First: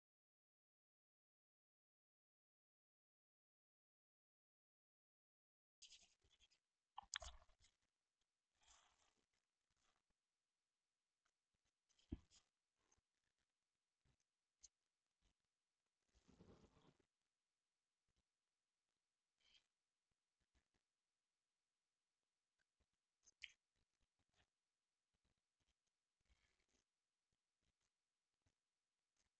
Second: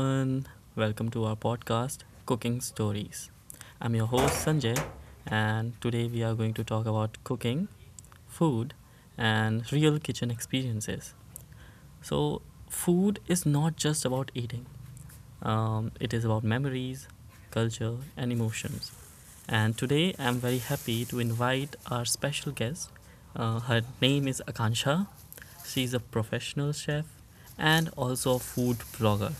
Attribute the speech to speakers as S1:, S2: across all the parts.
S1: everyone. Welcome to our podcast, Cooking Stories. I'm your host, Sanjay, and today we are going to talk about cooking, food, and real kitchen experiences. So, food is not just about eating, it is about memories, culture, and emotions. And today I'm very happy to invite our special guest. Her name is Akansha. She's a professional chef and also a food blogger.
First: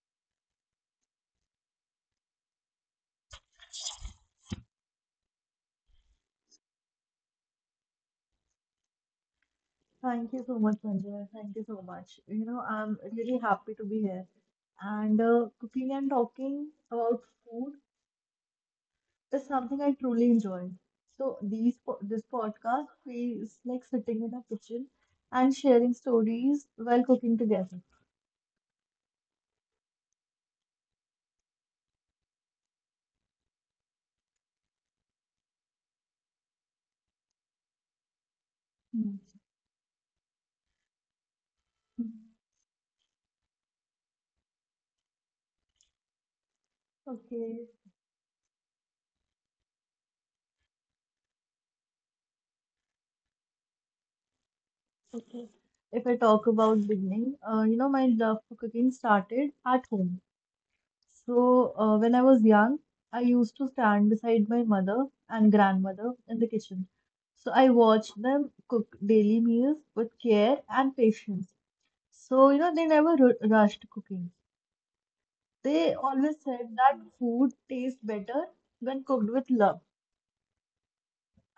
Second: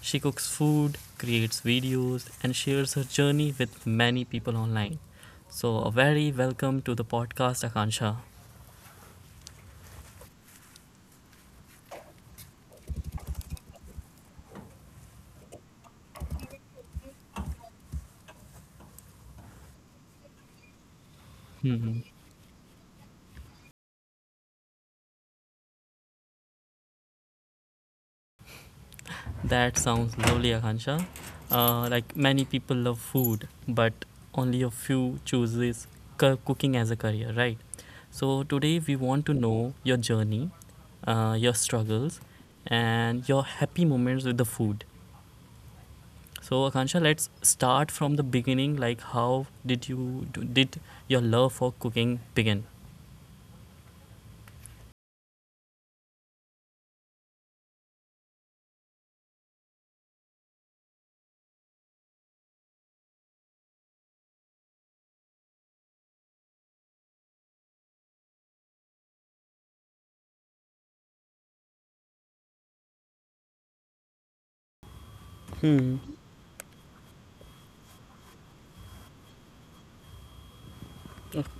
S1: She cooks food, creates videos, and shares her journey with many people online. So, a very welcome to the podcast, Akansha.
S2: Thank you so much, Sanjay. Thank you so much. I'm really happy to be here. And cooking and talking about food is something I truly enjoy. So these po-
S1: Hmm,
S2: this podcast feels like sitting in a kitchen and sharing stories while cooking together.
S1: that sounds lovely, Akansha. Like many people love food, but only a few chooses cooking as a career, right? So, today we
S2: Hmm.
S1: want to know your journey, your struggles, and your happy moments with the food. So Akansha, let's
S2: Okay,
S1: start from the beginning. Like, how did did your love for cooking begin?
S2: okay. If I talk about beginning, my love for cooking started at home. So, when I was young, I used to stand beside my mother and grandmother in the kitchen. So, I watched them cook daily meals with care and patience. So, they never rushed cooking. They
S1: Hmm.
S2: always said that food tastes better when cooked with love.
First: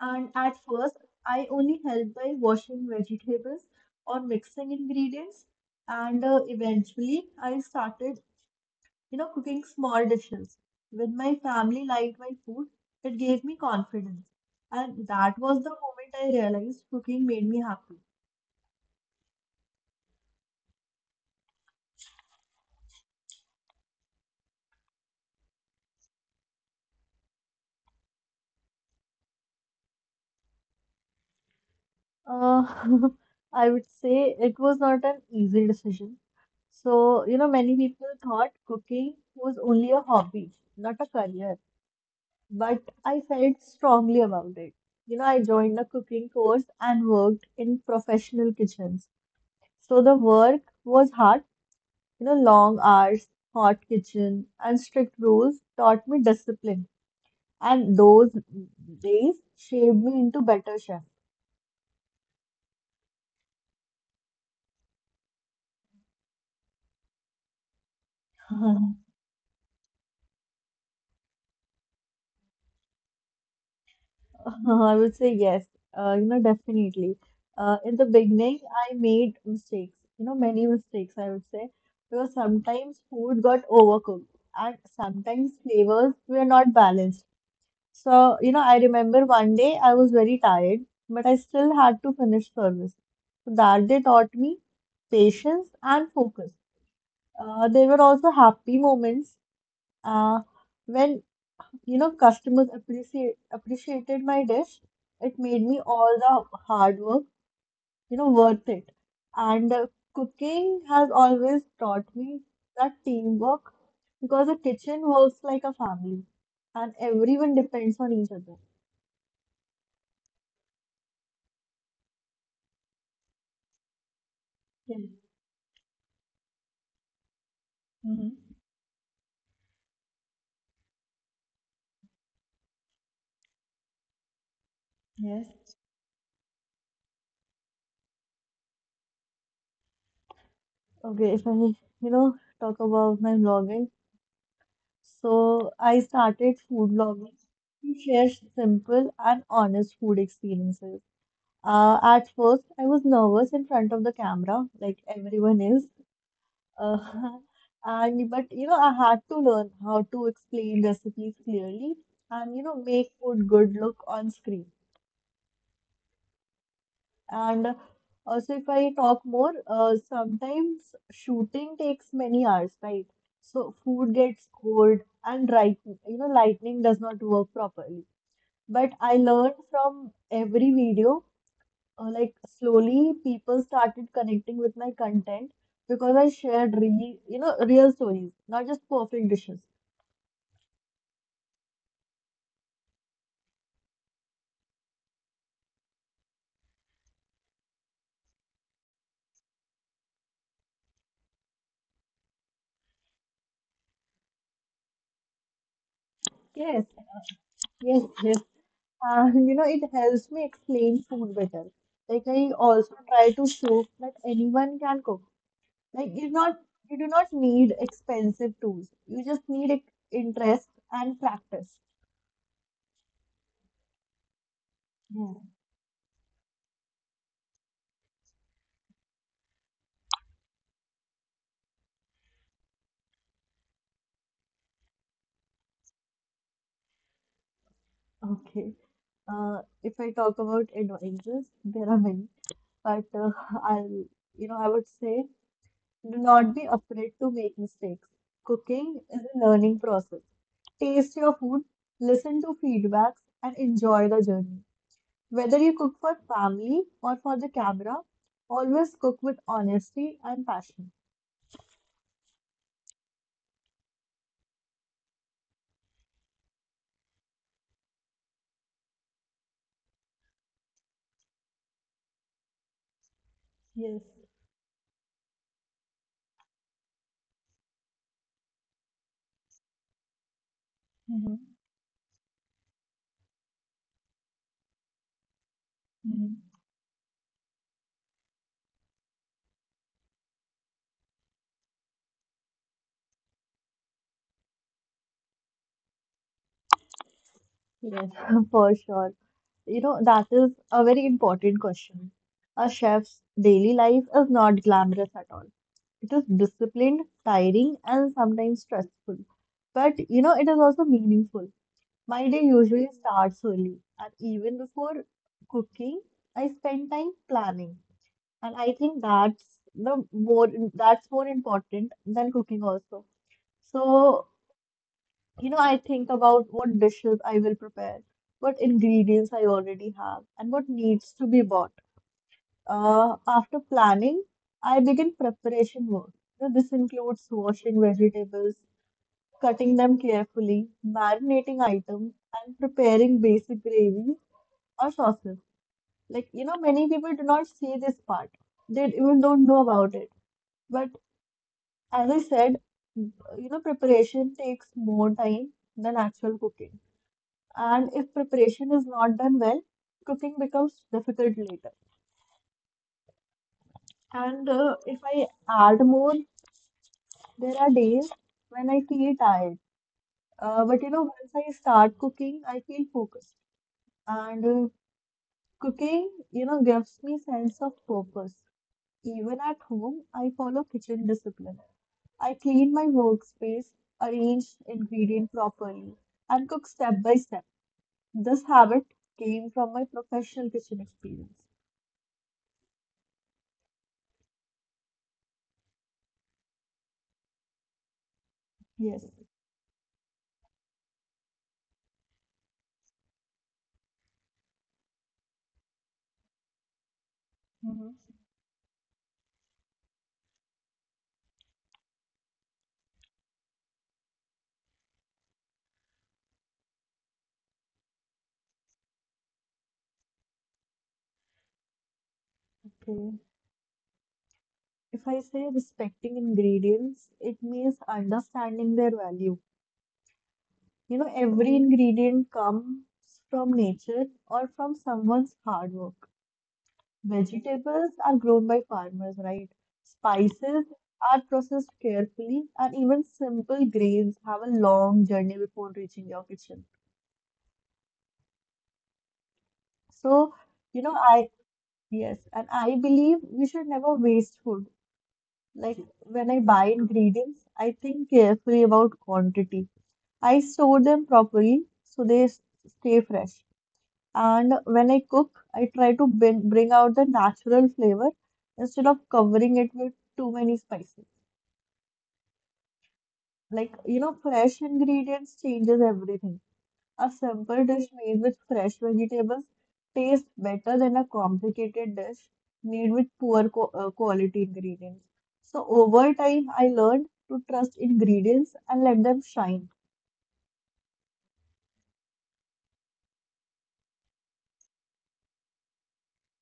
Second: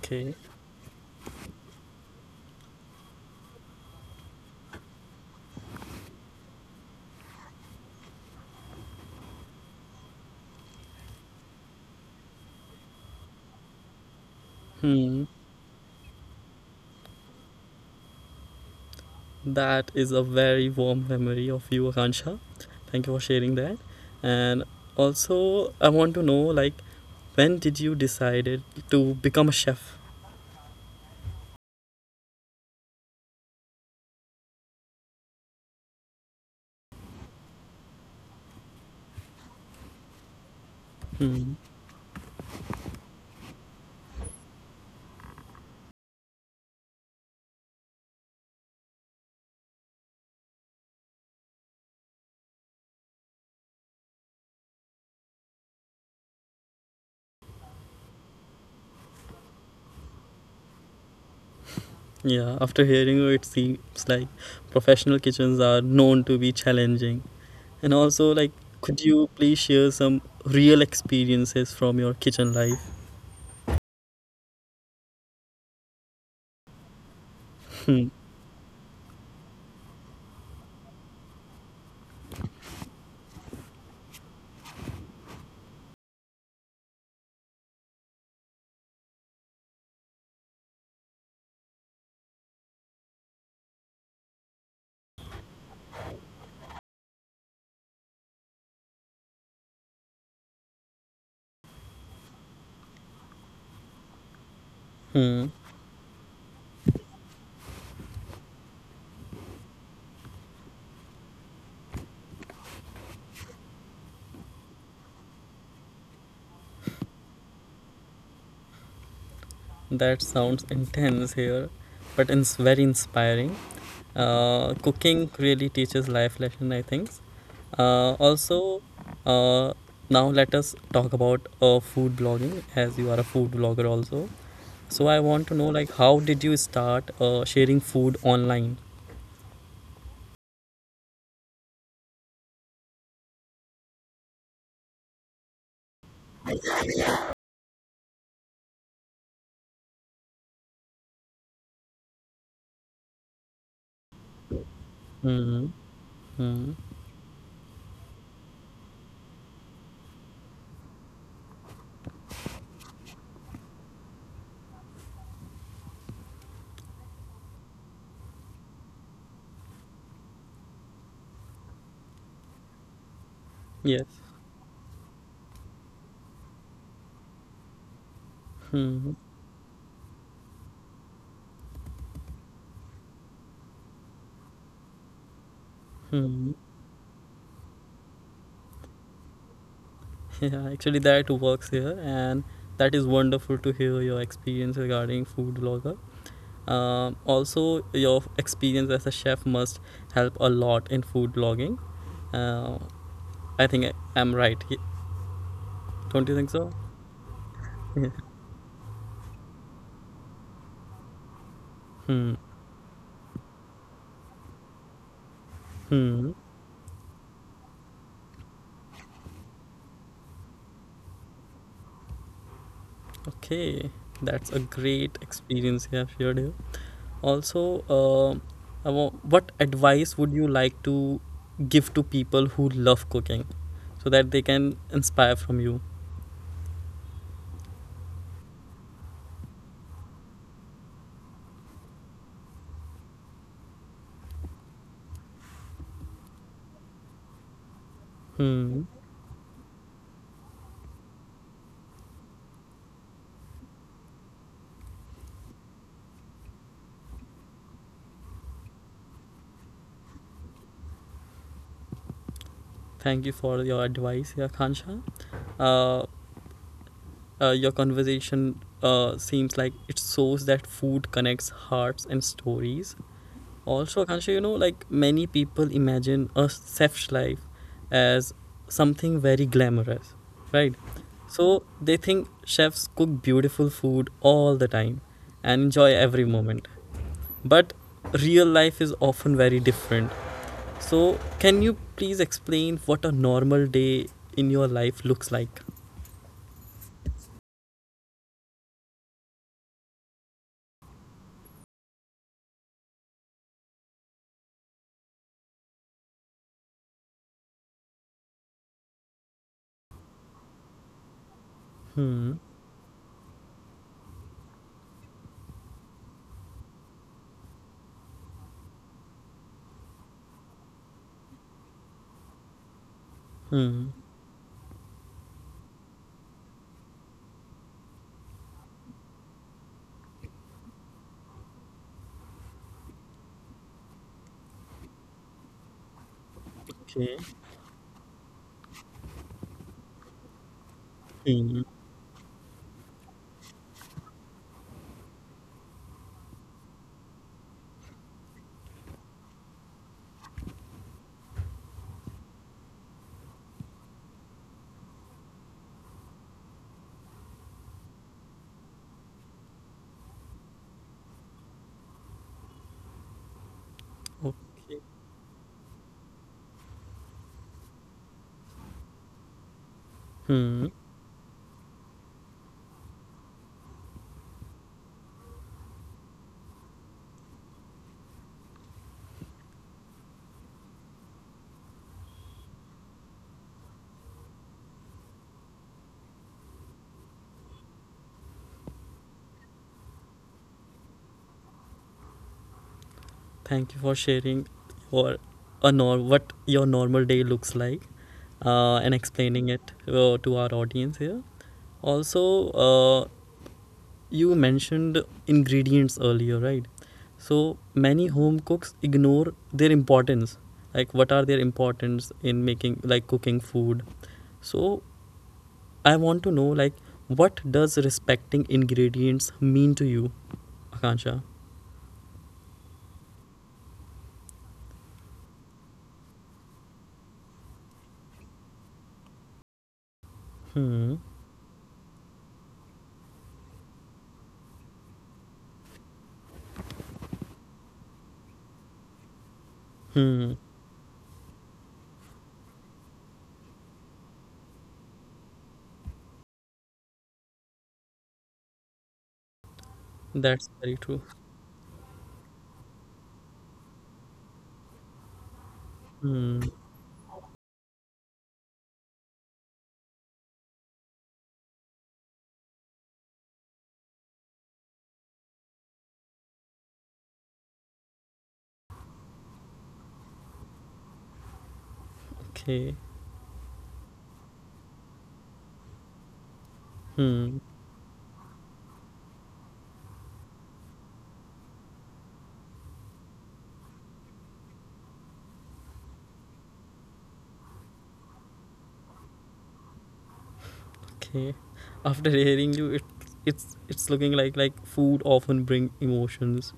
S2: And at first, I only helped by washing vegetables or mixing ingredients. And eventually, I started cooking small dishes. When my family liked my food, it gave me confidence. And
S1: Hmm.
S2: that was the moment I realized cooking made me happy.
S1: That is a very warm memory of you, Akansha. Thank you for sharing that. And also, I want to know, like, when did you decided to become a chef?
S2: Uh, I would say it was not an easy decision. So, many people thought cooking was only a hobby, not a
S1: Hmm.
S2: career, but I felt strongly about it. I joined a cooking course and worked in professional kitchens. So the work was hard. Long hours, hot kitchen, and strict rules taught me discipline, and those days shaped me into better chef.
S1: Yeah. After hearing you, it seems like professional kitchens are known to be challenging. And also, like, could you please share some real experiences from your kitchen life?
S2: I would say yes, definitely. In the beginning, I made mistakes, many mistakes, I would say, because sometimes food got overcooked and sometimes flavors were not balanced. So, I remember one day I was very tired, but I still had to finish service. So that day taught me patience and focus. There were also happy moments uh, when, customers appreciated my dish.
S1: Hmm,
S2: It made me all the hard work, worth it. And cooking has always taught me that teamwork because the kitchen works like a family and everyone depends on each other.
S1: that sounds intense here, but it's very inspiring.
S2: Yeah.
S1: Cooking really teaches life lesson, I think. Uh, also,
S2: Mhm.
S1: uh, Now let us talk about food blogging, as you are a food blogger also. So I want to know, like,
S2: Yes.
S1: how did you start sharing food online?
S2: Okay, if I talk about my vlogging, so I started food vlogging to share simple and honest food experiences. At first, I was nervous in front of the camera, like everyone is. Uh, and but you know, I had to learn how to explain recipes clearly and make food good look on screen. And also, if I talk more, sometimes shooting takes many hours, right? So
S1: Yes.
S2: food gets cold and right, lightning does not work properly. But
S1: Hmm.
S2: I learned from every video, like slowly people started connecting with my content because I
S1: Hmm.
S2: shared real, real stories, not just perfect dishes.
S1: Yeah, actually that works here, and that is wonderful to hear your experience regarding food blogger. Also, your experience as a chef must help a lot in food blogging. Uh, I think I'm right. Don't you think so?
S2: Yes,
S1: Yeah.
S2: yes, yes. And it helps me explain food better.
S1: Hmm.
S2: Like I also try to show that anyone can cook. Like
S1: Hmm.
S2: you do not need expensive tools. You just need interest and practice.
S1: Okay, that's a great
S2: Yeah.
S1: experience you have shared here. Also, what advice would you like to give to people who love cooking, so that they can inspire from you?
S2: Okay. If I talk about advisors, there are many, but I'll, I would say do not be afraid to make mistakes.
S1: Hmm.
S2: Cooking is a learning process. Taste your food, listen to feedbacks, and enjoy the journey. Whether you cook for family or for the camera, always cook with honesty and passion.
S1: Thank you for your advice, yeah, Khansha. Uh, your conversation seems like it shows that food connects hearts and stories. Also,
S2: Yes.
S1: Khansha, you know, like many people imagine a chef's life as something very glamorous, right? So they think chefs cook beautiful food all the time and enjoy every
S2: Mhm.
S1: moment. But real life is often very different. So, can you please explain what a normal day in your life looks like?
S2: Yes, for sure. That is a very important question. A chef's daily life is not glamorous at all. It is disciplined, tiring, and sometimes stressful. But, it is also meaningful.
S1: Hmm.
S2: My day usually starts early, and even before cooking, I spend time planning. And I think that's the more that's more important than cooking also.
S1: Hmm.
S2: So I think about what dishes I will prepare, what ingredients I already have, and what needs to be bought. After planning, I begin preparation work. This
S1: Okay.
S2: includes washing vegetables, cutting them carefully,
S1: Hmm.
S2: marinating items, and preparing basic gravies or sauces. Like, many people do not see this part. They even don't know about it. But as I said, preparation takes more time than actual cooking. And if preparation is not done well, cooking becomes difficult later. And
S1: Okay.
S2: uh, if I add more, there are days when I feel tired.
S1: Hmm.
S2: But once I start cooking, I feel focused. And cooking, gives me sense of purpose. Even at home, I follow kitchen discipline. I clean my workspace, arrange ingredient properly, and cook step by step. This habit came from my professional kitchen experience.
S1: Thank you for sharing your a nor- what your normal day looks like and explaining
S2: Yes.
S1: it to our audience here. Also, you mentioned ingredients earlier, right? So many home
S2: Mm-hmm.
S1: cooks ignore their importance. Like, what are their importance in making, like, cooking food? So, I want to know like what does respecting ingredients mean to you, Akansha?
S2: Okay. If I say respecting ingredients, it means understanding their value.
S1: Hmm.
S2: Every ingredient comes from nature or from someone's hard work. Vegetables are grown by farmers, right?
S1: Hmm.
S2: Spices are processed carefully, and even simple grains have a long journey before reaching your kitchen. So,
S1: That's very
S2: you
S1: true.
S2: know, I, yes, and I believe we should never waste food. Like when
S1: Hmm.
S2: I buy ingredients, I think carefully about quantity. I store them properly so stay fresh. And when I cook, I try to bring out the natural flavor instead of covering it with too many spices.
S1: Okay.
S2: Like, fresh ingredients changes everything. A
S1: Hmm.
S2: simple dish made with fresh vegetables tastes better than a complicated dish made with poor qu- quality ingredients. So over time, I learned to trust ingredients and let them shine.
S1: Okay. After hearing you, it's looking like food often bring emotions.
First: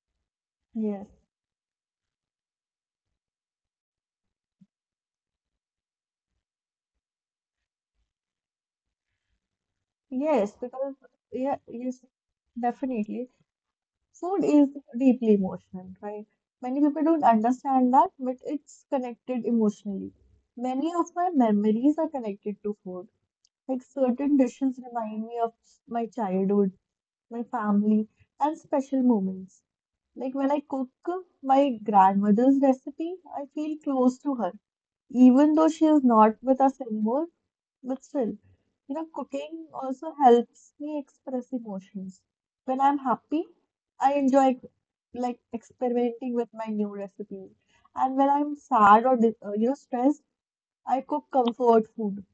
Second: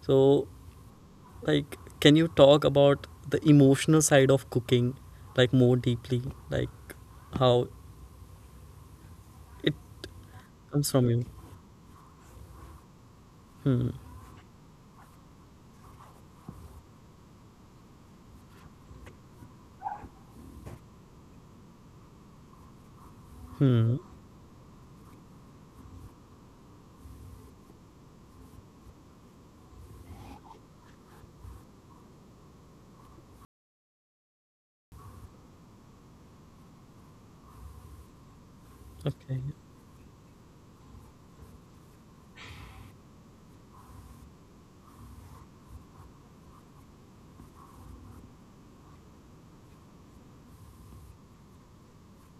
S1: So
S2: Yes.
S1: like, can you talk about the emotional side of cooking, like more deeply, like how it
S2: Yes,
S1: comes
S2: because
S1: from you?
S2: yeah, yes, Definitely.
S1: Hmm.
S2: Food is deeply emotional, right? Many people don't understand that, but it's connected emotionally. Many of my memories are connected to food. Like
S1: Hmm.
S2: certain dishes remind me of my childhood, my family, and special moments. Like when I cook my grandmother's recipe, I feel close to her, even though she is not with us anymore. But still,
S1: Okay.
S2: cooking also helps me express emotions. When I'm happy, I enjoy like experimenting with my new recipe. And when I'm sad or stressed, I cook comfort food.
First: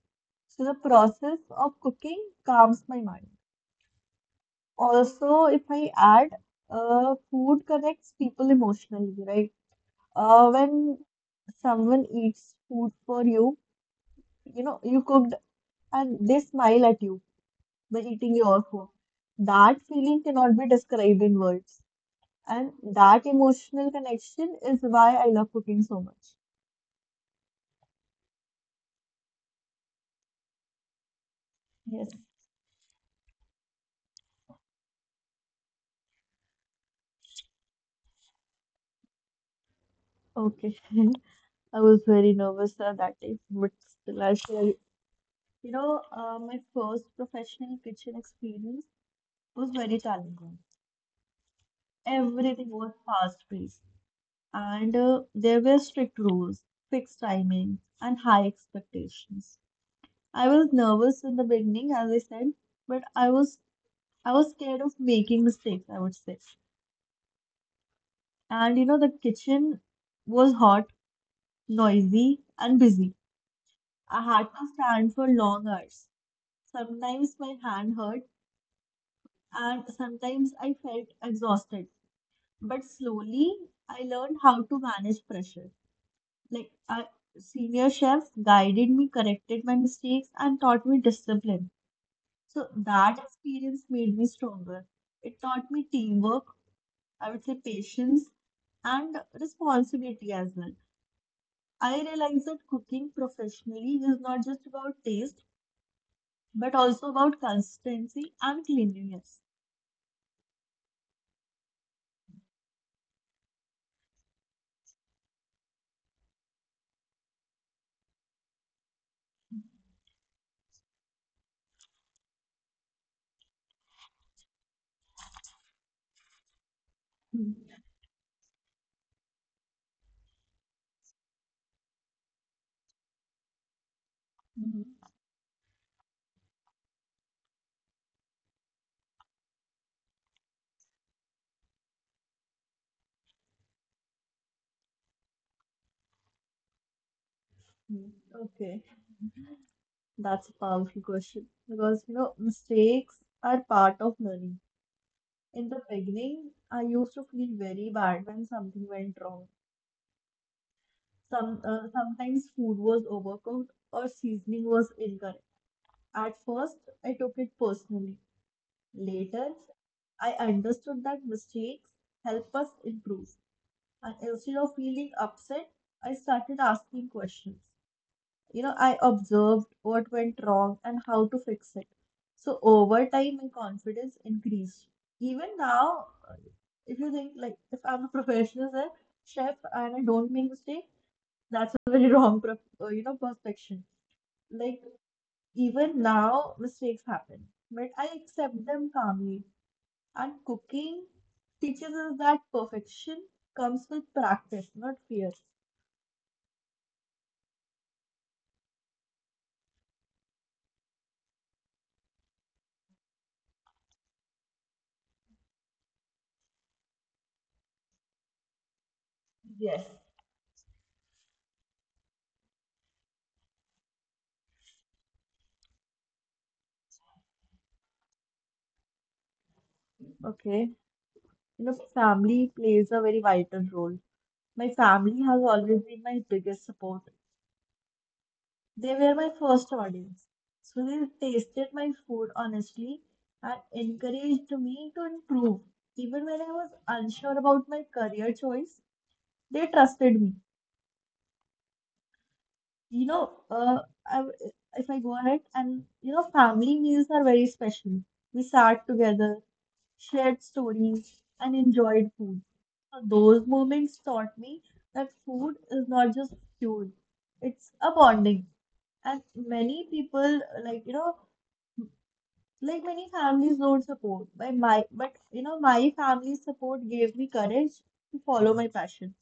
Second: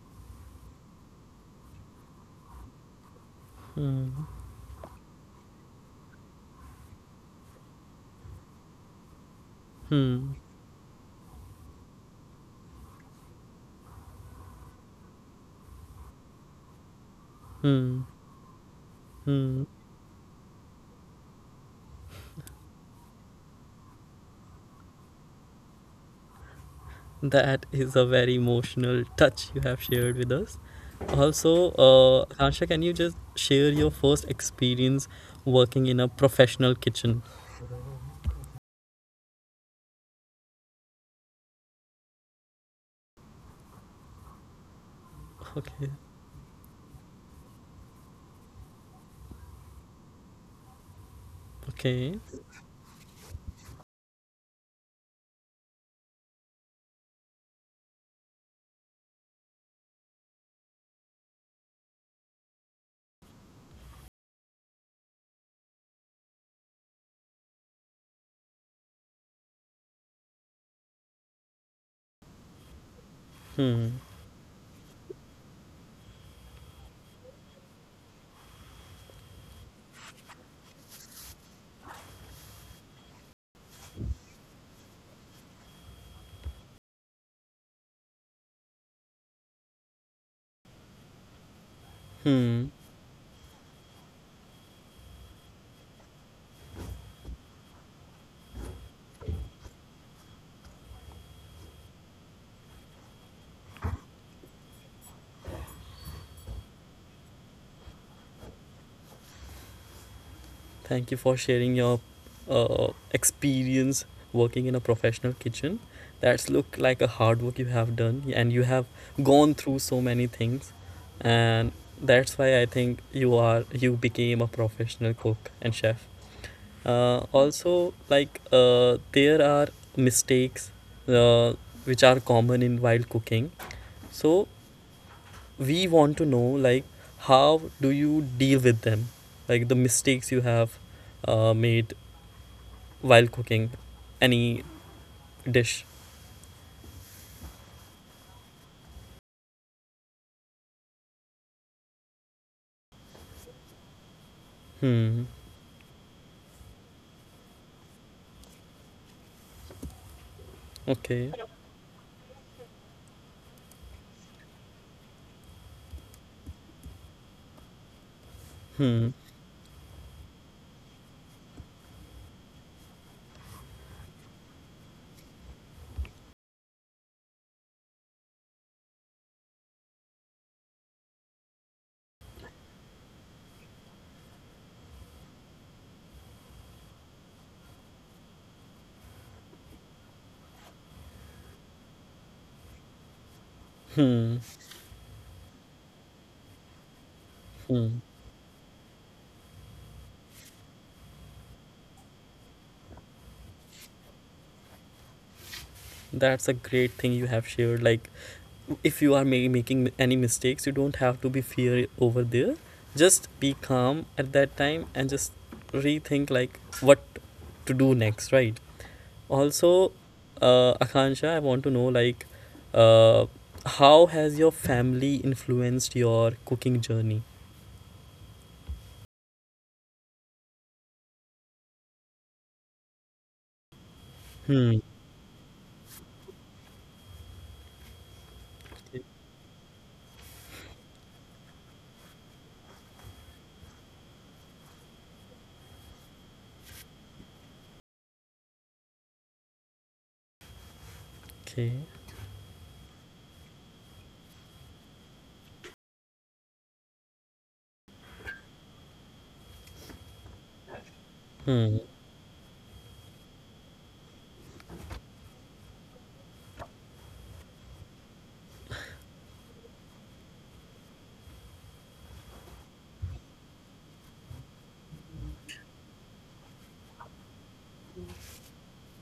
S2: So the process of cooking calms my mind.
S1: Hmm.
S2: Also, if I add, food connects people emotionally, right?
S1: Hmm.
S2: When someone eats food for you, you cooked and they smile at you by
S1: Hmm.
S2: eating your food.
S1: Hmm.
S2: That feeling cannot be described in words. And that emotional connection is why I love cooking so much.
S1: That is a very emotional touch you have shared with us. Also,
S2: Yes.
S1: Akansha, can you just share your first experience working in a professional kitchen?
S2: Okay. I was very nervous that day, but still I share.
S1: Okay.
S2: My first professional kitchen experience was very challenging.
S1: Okay.
S2: Everything was fast-paced, and there were strict rules, fixed timing, and high expectations. I was nervous in the beginning, as I said, but I was scared of making mistakes, I would say. And the kitchen was hot, noisy, and busy.
S1: Hmm.
S2: I had to stand for long hours. Sometimes my hand hurt and sometimes I felt exhausted. But slowly I learned how to manage pressure. Like a senior chef guided me, corrected my mistakes, and taught me discipline. So
S1: Hmm.
S2: that experience made me stronger. It taught me teamwork, I would say patience, and responsibility as well. I realized that cooking professionally is not just about taste but also about consistency and cleanliness.
S1: Thank you for sharing your experience working in a professional kitchen. That's look like a hard work you have done, and you have gone through so many things, and that's why I think you became a professional cook and chef. Uh,
S2: Mhm,
S1: also, like uh, there are mistakes uh, which are common in while cooking. So
S2: mhm,
S1: we want to know like how do you deal with them, like the mistakes you have made while cooking any dish.
S2: mhm. Okay, that's a powerful question because mistakes are part of learning.
S1: Hmm.
S2: In the beginning, I used to feel very bad when something went wrong.
S1: Okay.
S2: Sometimes food was overcooked or seasoning was incorrect. At first, I took it personally.
S1: Hmm.
S2: Later, I understood that mistakes help us improve, and instead of feeling upset, I started asking questions. I observed what went wrong and how to fix it. So over time, my confidence increased. Even now, if you think like if I'm a professional chef and I don't make mistake, that's a very wrong, perception.
S1: Hmm.
S2: Like even now, mistakes happen, but I
S1: Hmm.
S2: accept them calmly. And cooking teaches us that perfection comes with practice, not fear.
S1: That's a great thing you have shared. Like if you are making any mistakes you don't have to be fear over there, just be calm at that time and just rethink like what to do next, right?
S2: Yes.
S1: Also, Akansha, I want to know, like, uh, how has your family influenced your cooking journey?
S2: Okay, family plays a very vital role. My
S1: Hmm.
S2: family has always been my biggest support. They were my first audience. So they tasted my food honestly and encouraged me to improve. Even when I was unsure about my career choice, they trusted me.
S1: Okay.
S2: You know, uh, I, if I go ahead and, family meals are very special. We sat together, shared stories, and enjoyed
S1: Hmm.
S2: food. So those moments taught me that food is not just fuel, it's a bonding. And many people like like many families don't support, but my but you know my family's support gave me courage to follow my passion.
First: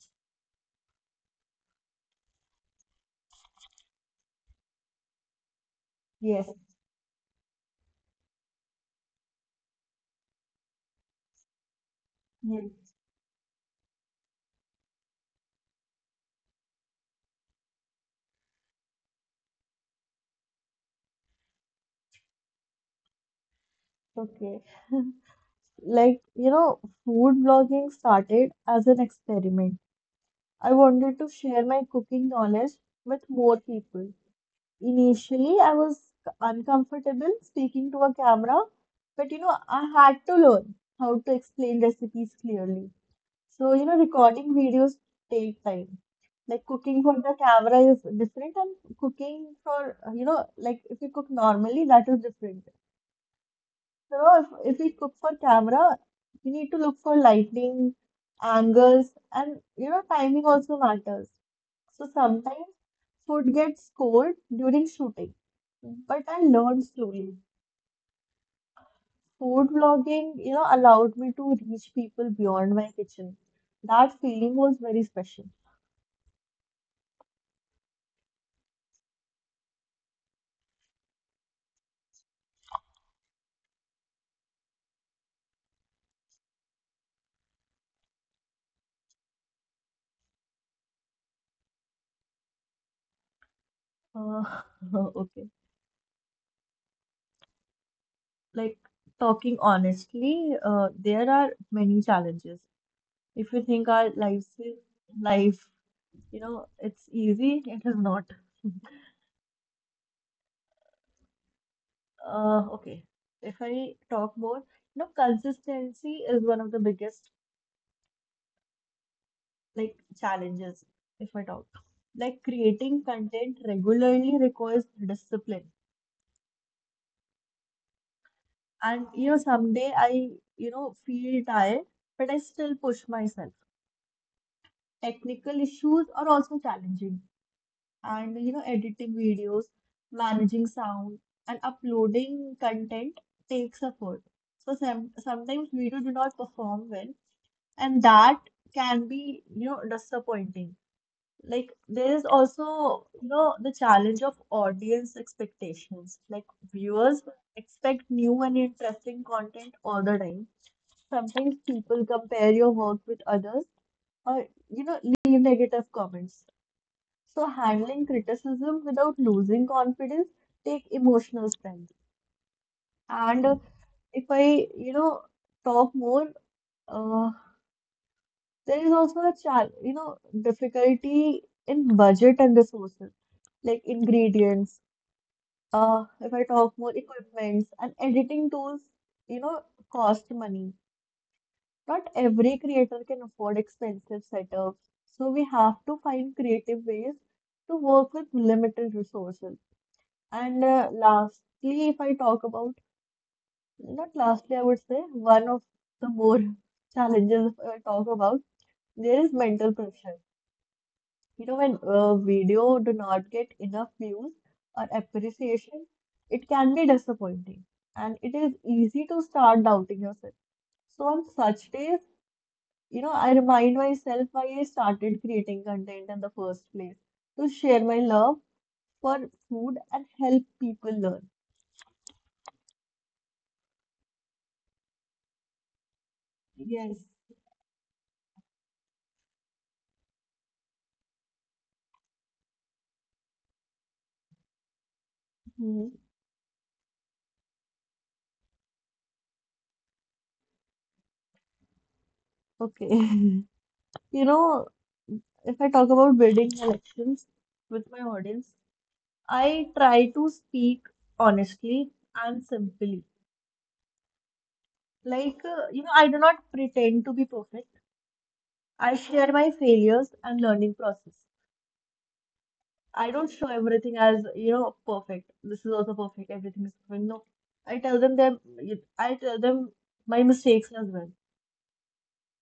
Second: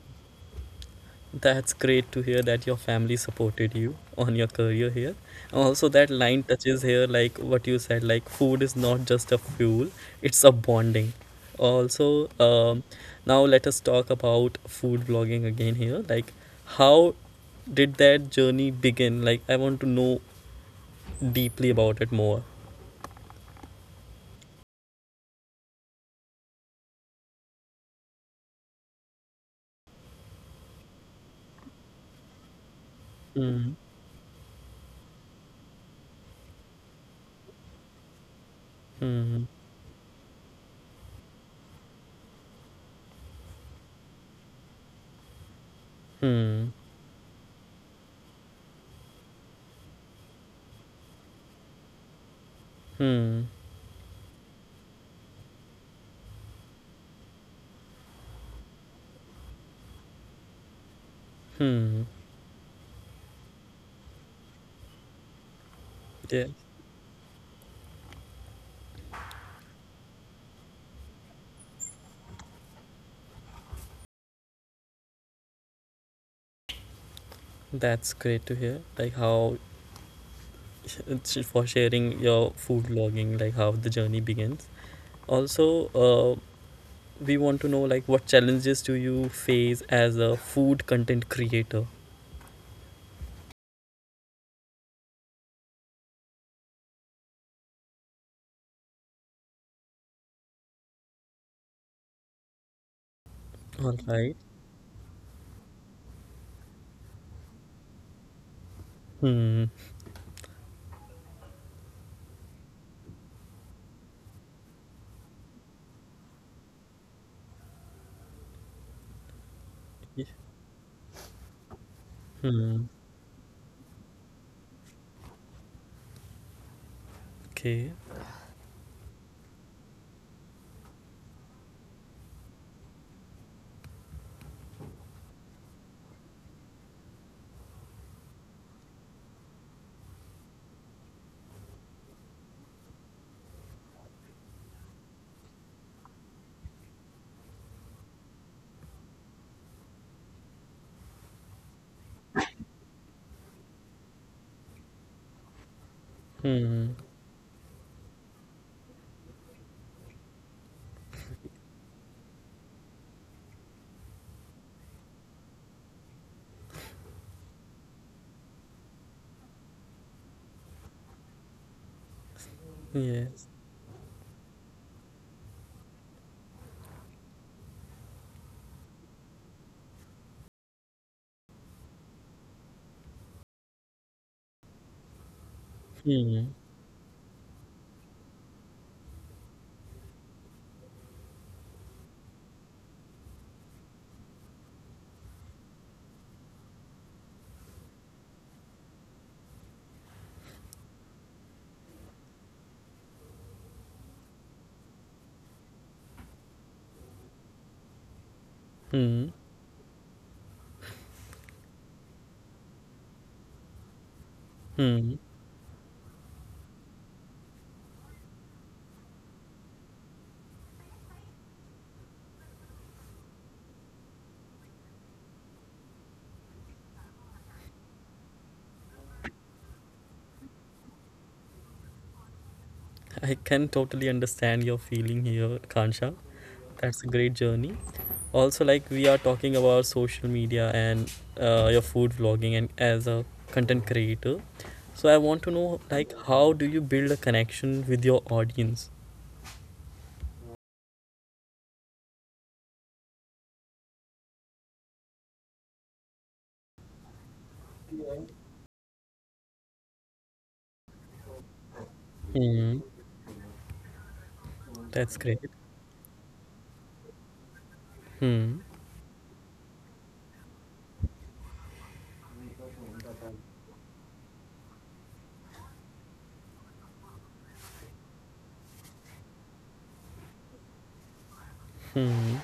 S1: That's great to hear that your family supported you on your career here. Also, that line
S2: Yes,
S1: touches here, like what you said, like food is not just a fuel, it's a bonding. Also,
S2: yes,
S1: now let us talk about food blogging again here. Like, how did that journey begin? Like, I want to know deeply about it more.
S2: okay. like you know Food blogging started as an experiment. I wanted to share my cooking knowledge with more
S1: Hmm.
S2: people. Initially I was uncomfortable speaking to a camera, but
S1: Hmm.
S2: I had to learn how to explain recipes clearly. So, recording videos take time. Like
S1: Hmm.
S2: cooking for the camera is different, and cooking for, like if you cook normally, that is different.
S1: Hmm.
S2: So, if we cook for camera, we need to look for lighting, angles, and, you know, timing also matters.
S1: Hmm.
S2: So, sometimes food gets cold during shooting,
S1: Yeah,
S2: but I learned slowly. Food vlogging, you know, allowed me to reach people beyond my kitchen. That feeling was very special.
S1: that's great to hear. Like how It's for sharing your food logging, like how the journey begins. Also, we want to know like what challenges do you face as a food content creator?
S2: Uh, okay. Like talking honestly, there are many challenges. If you
S1: All
S2: think our
S1: right.
S2: lives is life, you know, it's easy, it is not.
S1: Hmm.
S2: Okay. If I talk more, you know, consistency is one of the biggest
S1: Y-
S2: challenges. If I talk, like
S1: Hmm.
S2: creating content regularly requires discipline.
S1: Okay.
S2: And you know, someday I feel tired, but I still push myself. Technical issues are also challenging and you know editing videos, managing sound and uploading content takes effort. So sometimes video do not perform well and that can be, you know, disappointing. Like there is also, you know, the challenge of audience expectations. Like
S1: Hmm.
S2: viewers expect new and interesting content all the time. Sometimes people compare your work with others or you know leave negative comments. So, handling criticism without losing confidence take emotional strength. And
S1: Yes.
S2: If I, you know, talk more, uh, there is also a chal you know, difficulty in budget and resources, like ingredients. If I
S1: Hmm.
S2: talk more, equipments and editing tools, you know, cost money. Not every creator can afford expensive setups, so we have to find creative ways to work with limited resources. And Lastly, if I talk about, not lastly, I would say one of the more challenges if I talk about,
S1: Hmm.
S2: there is mental pressure. You know, when a video do not get enough views or
S1: Hmm.
S2: appreciation, it can be disappointing and it is easy to start doubting yourself. So on such days, you know, I remind myself why I started creating content in the first place, to share my love for food and help people learn.
S1: I can totally understand your feeling here, Kansha. That's
S2: Yes.
S1: a great journey. Also, like we are talking about social media and your food vlogging and as a content creator. So I want to know
S2: Mm-hmm.
S1: like how do you build a connection with your audience?
S2: Okay. You know, if I talk about building connections with my audience, I try to speak honestly and
S1: Hmm.
S2: simply.
S1: That's great.
S2: Like, you know, I do not pretend to be perfect.
S1: Hmm.
S2: I share my failures and learning process. I don't show everything as, you know, perfect. This is also perfect. Everything is perfect. No. I tell them I tell them my mistakes as well.
S1: Hmm.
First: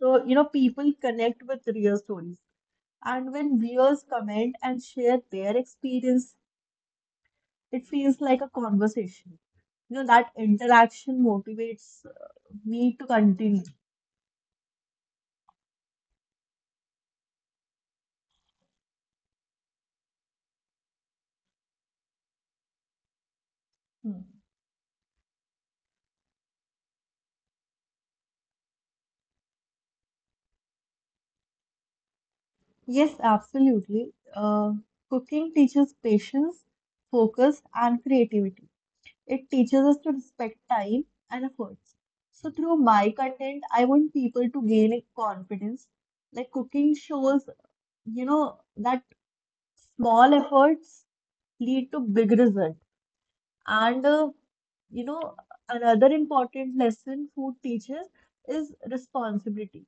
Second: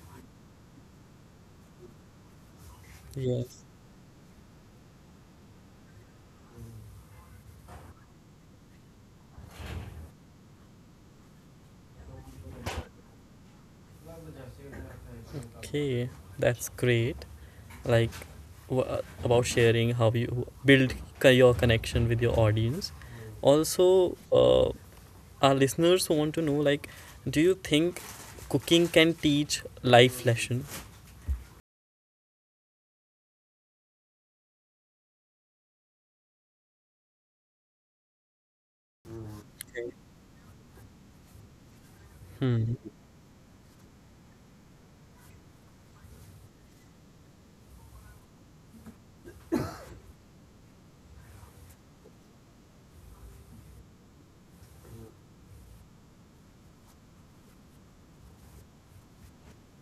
S2: So, you know, people connect with real stories. And when
S1: Yes.
S2: viewers comment and share their experience, it feels like a conversation. You know, that interaction motivates me to continue.
S1: Okay, that's great. Like about sharing how you build your connection with your audience. Also,
S2: Hmm.
S1: our listeners want to know like do you think cooking can teach life lesson?
S2: Yes, absolutely. Cooking teaches patience, focus, and creativity. It teaches us to respect time and efforts. So, through
S1: Hmm.
S2: my content, I want people to gain confidence. Like cooking shows, you know, that small efforts lead to big results. And you know, another important lesson food teaches is responsibility.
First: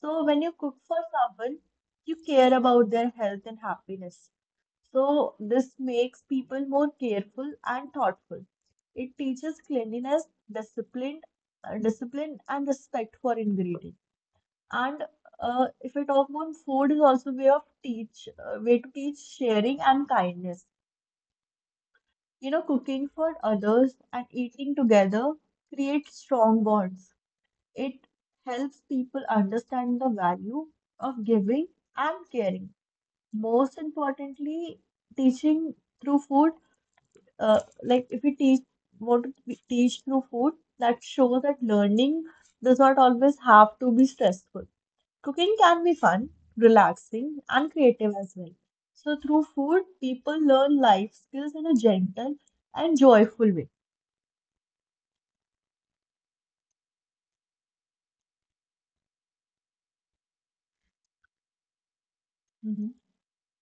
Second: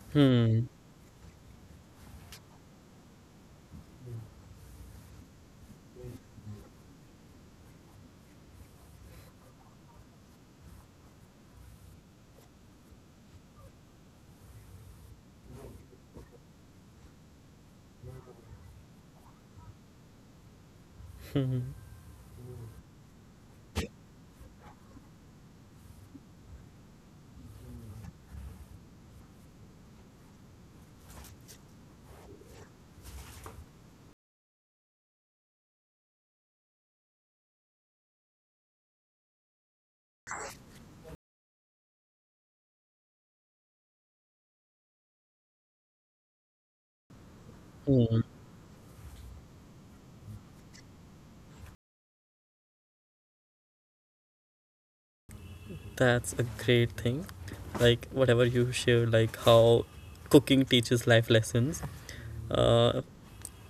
S2: So when you
S1: Hmm.
S2: cook for someone, you care about their health and happiness. So this makes people more careful and thoughtful. It teaches cleanliness, discipline, discipline and respect for ingredients. And If we talk about food, is also way of teach, way to teach sharing and kindness. You know, cooking for others and eating together creates strong bonds. It helps people understand the value of giving and caring. Most importantly, teaching through food, like if we teach, teach through food, that shows that learning does not always have to be stressful. Cooking can be fun, relaxing, and creative
S1: Hmm.
S2: as well. So, through food, people learn life skills in a gentle and joyful way.
S1: That's a great thing. Like whatever you share like how cooking teaches life lessons.
S2: Mm-hmm.
S1: uh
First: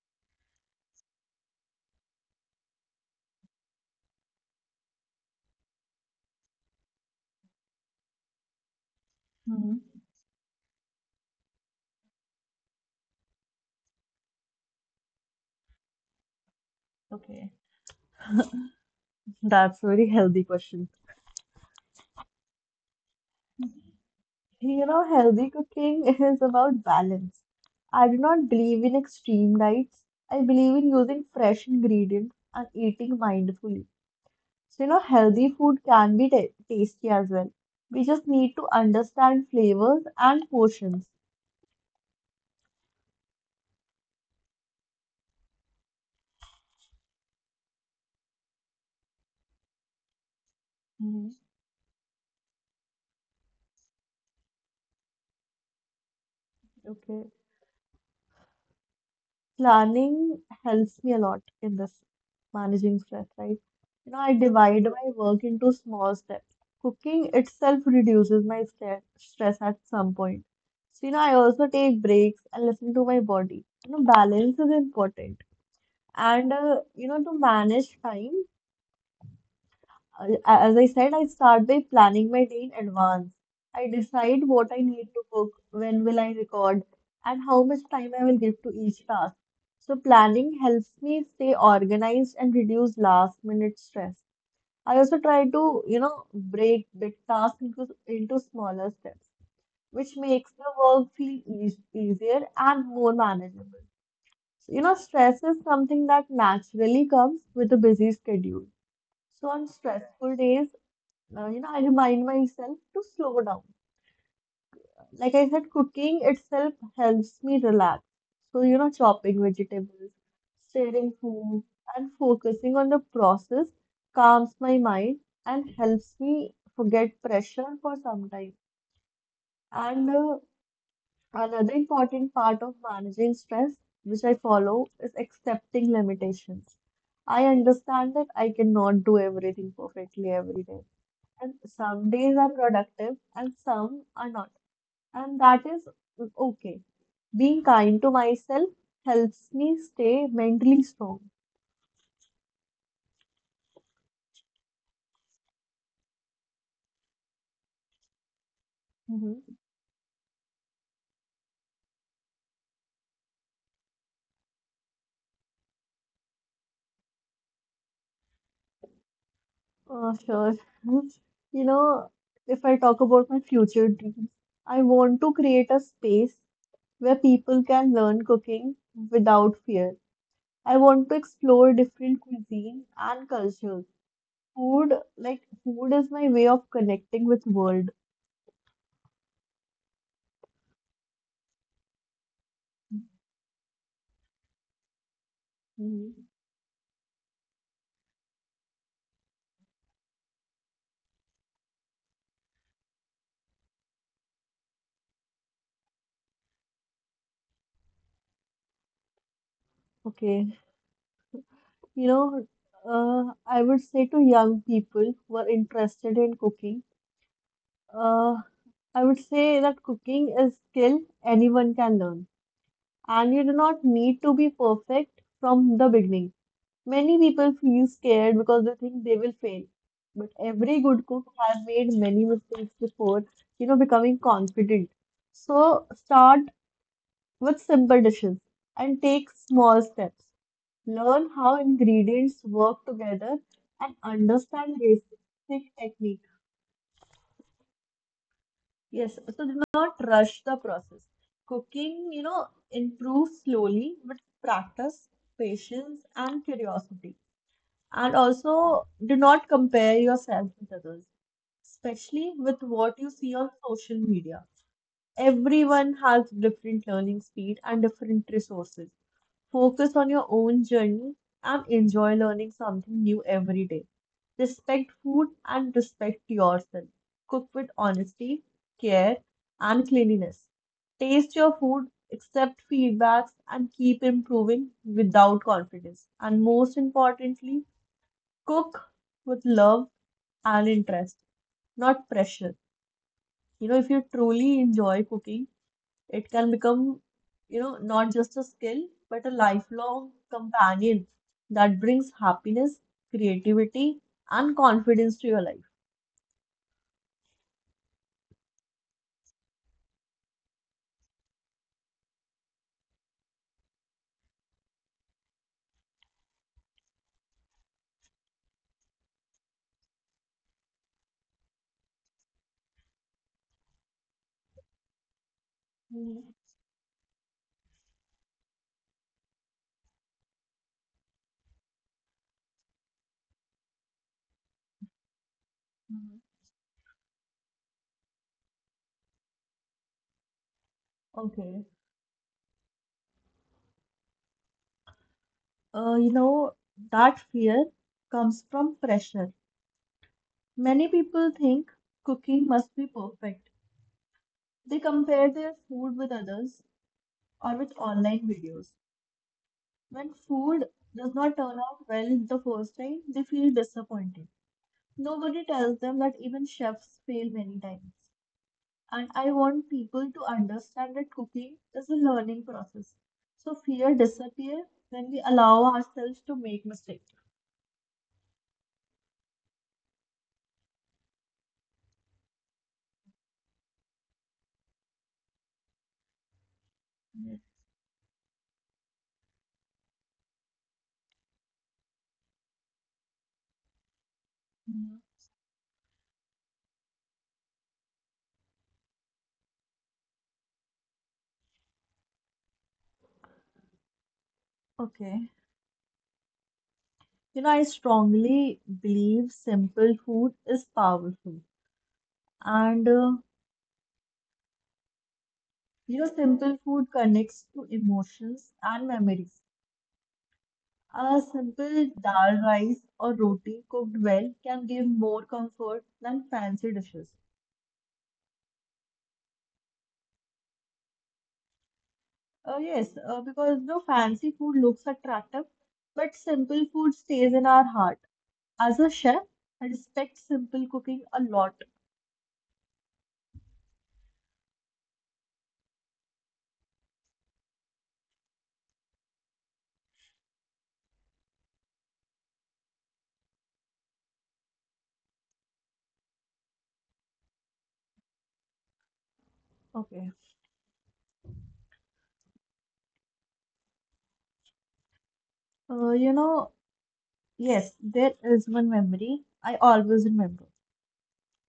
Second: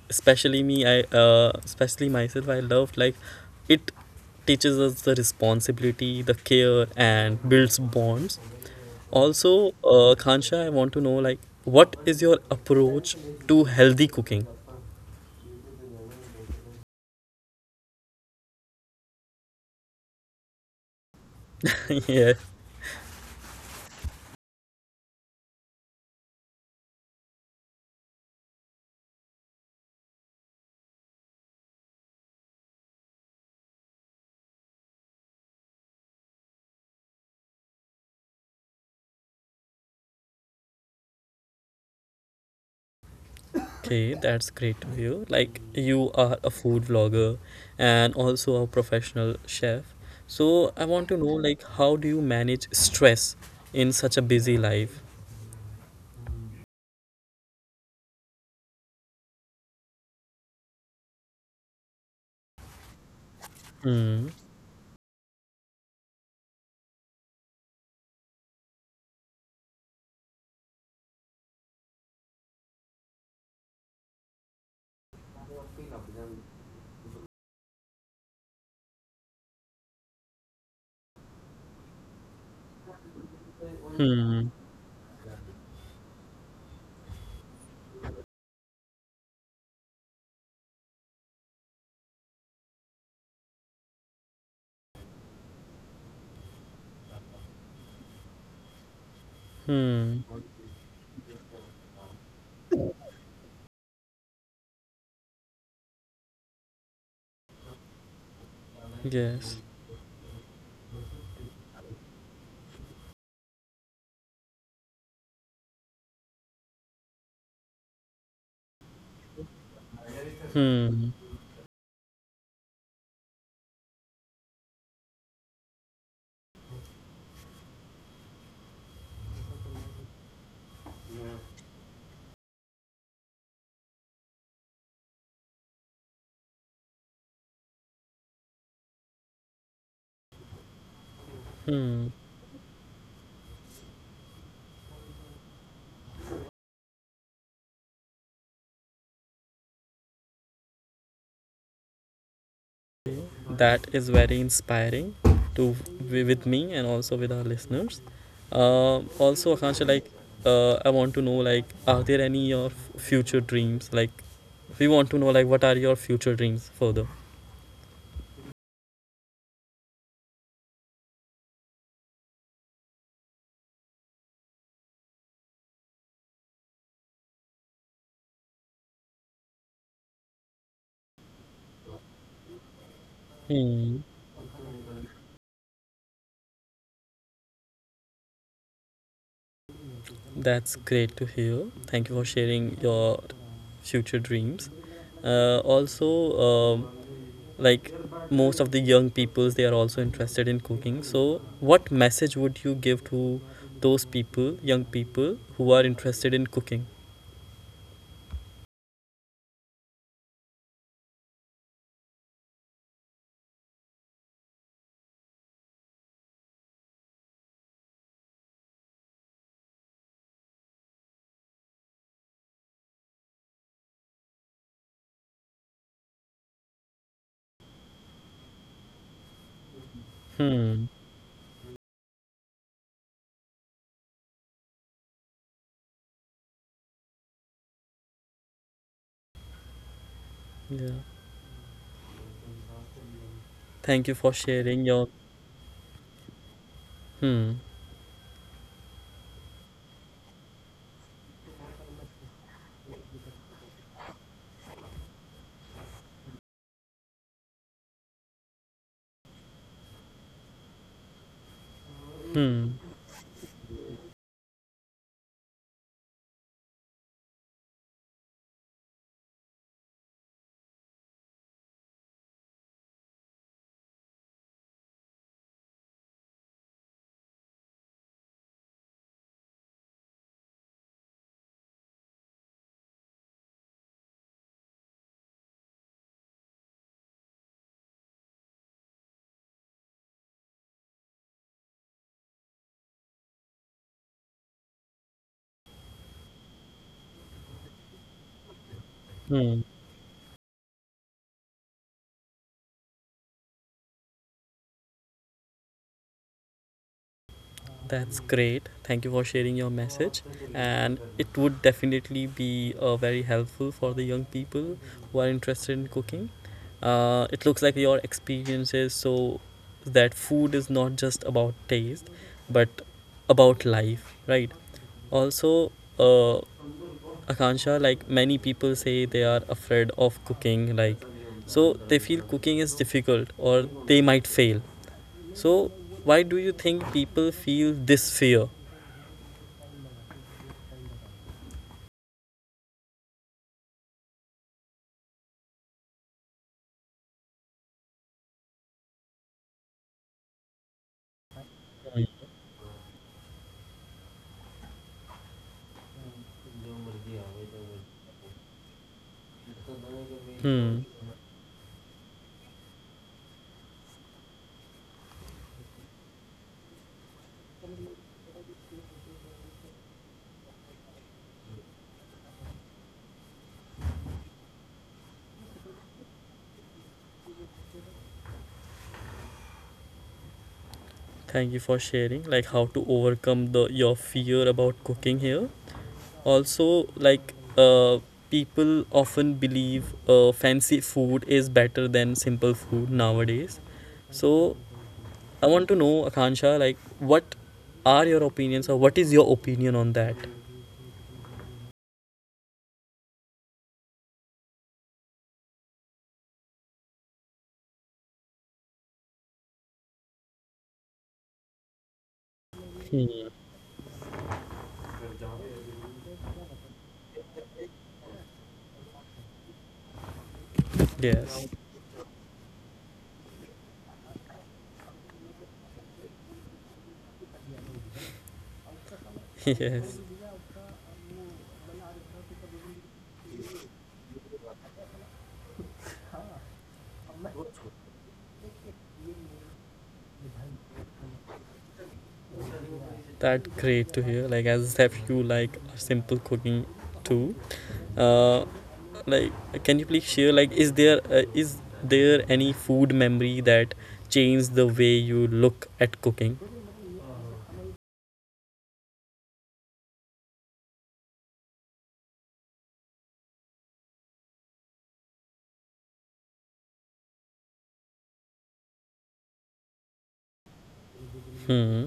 S1: Especially me I especially myself, I loved like it teaches us the responsibility, the care, and builds bonds. Also,
S2: Mm-hmm.
S1: Kansha, I want to know like what is your approach to healthy cooking?
S2: Okay, that's a very healthy question.
S1: Yeah.
S2: You know, healthy cooking is about balance. I do not believe in extreme diets. I believe in using fresh ingredients and eating mindfully. So, you know, healthy food can be ta tasty as well. We just need to understand flavors and portions.
S1: Okay, that's great to hear. Like, you are a food vlogger and also a professional chef. So, I want to know,
S2: Mm-hmm.
S1: like, how do you manage stress in such a busy life?
S2: Okay. Planning helps me a lot in this managing stress, right?
S1: Hmm.
S2: You know, I divide my work into small steps. Cooking itself reduces my stress at some point. So, you know, I also take breaks and listen to my body. You know, balance is important. And, you know, to manage time, as I said, I start by planning my day in advance. I
S1: Hmm.
S2: decide what I need to cook, when will I record, and how much time I will give to each task. So planning helps me stay organized and reduce last minute stress. I also try to, you know, break big tasks into smaller steps, which
S1: Hmm.
S2: makes the work feel easier and more manageable. So, you know, stress is something that naturally comes with a busy schedule. So
S1: Yes.
S2: on stressful days, you know, I remind myself to slow down. Like I said, cooking itself helps me relax. So, you know, chopping vegetables, stirring
S1: Hmm.
S2: food, and focusing on the process calms my mind and helps me forget pressure for some time. And Another important part of managing stress, which I follow, is accepting limitations. I understand that I cannot do everything perfectly every day, and
S1: Hmm.
S2: some days are productive and some are not. And that is okay. Being kind to myself helps me stay mentally strong.
S1: That is very inspiring to with me and also with our listeners. Also,
S2: Mhm.
S1: Akansha, like I want to know like are there any your future dreams? Like we want to know like what are your future dreams further?
S2: Oh, sure. You know, if I talk about my future dreams, I want to create a space where people can learn cooking without fear. I want to explore different cuisine and
S1: Hmm.
S2: cultures. Food, like food is my way of connecting with world.
S1: That's great to hear. Thank you for sharing your future dreams. uh, also
S2: Mhm.
S1: um, like most of the young peoples they are also interested in cooking, so what message would you give to those people, young people who are interested in cooking?
S2: Okay. You know, I would say to young people who are interested in cooking, uh, I would say that cooking is skill anyone can learn, and you do not need to be perfect from the beginning. Many people feel scared because they think they will fail, but
S1: Hmm.
S2: every good cook has made many mistakes before, you know, becoming confident. So start with simple dishes and take small steps. Learn how ingredients work together
S1: Thank you
S2: and
S1: for sharing
S2: understand
S1: your.
S2: basic technique.
S1: Hmm.
S2: Yes, so do not rush the process. Cooking, you know, improves slowly with practice, patience, and curiosity. And also, do not compare yourself with others,
S1: Hmm.
S2: especially with what you see on social media. Everyone has different learning speed and different resources. Focus on your own journey and enjoy learning something new every day. Respect food and respect yourself. Cook with honesty, care, and cleanliness. Taste your food, accept feedbacks, and keep improving without confidence. And most importantly, cook with love and interest, not pressure. You know, if you truly enjoy cooking, it can become, you know, not just a skill, but a
S1: Hmm.
S2: lifelong companion that brings happiness, creativity, and confidence to your life.
S1: That's great. Thank you for sharing your message. And it would definitely be very helpful for the young people who are interested in cooking. It looks like your experiences so that food is not just about taste, but about life, right? Also, uh,
S2: Mhm.
S1: Akansha, like many people say, they are afraid of cooking, like so they feel cooking is difficult or they might fail. So, why do you
S2: Mhm.
S1: think people feel this fear?
S2: Okay. You know, that fear comes from pressure. Many people think cooking must be perfect. They compare their food with others or with online videos. When
S1: Hmm.
S2: food does not turn out well the first time, they feel disappointed. Nobody tells them that even chefs fail many times. And I want people to understand that cooking is a learning process. So fear disappears when we allow ourselves to make mistakes.
S1: Thank you for sharing, like how to overcome the your fear about cooking here. Also, like
S2: Yes.
S1: people often believe fancy food is better than simple food nowadays. So
S2: Mhm.
S1: I want to know, Akansha, like what are your opinions, or what is your opinion on that?
S2: Okay. You know, I strongly believe simple food is powerful. And,
S1: Hmm.
S2: uh, you know, simple food connects to emotions and memories. A
S1: Yes.
S2: simple dal rice or roti cooked well can give more comfort than fancy dishes.
S1: Yes.
S2: Yes, because the fancy food looks attractive, but simple food stays in our heart. As a chef, I respect simple cooking a lot.
S1: That's great to hear. Like as if you like simple cooking too. Uh, like can you please share, like is there any food memory that changed the way you look at cooking?
S2: Okay. You know, yes, there is one memory I always remember.
S1: Hmm.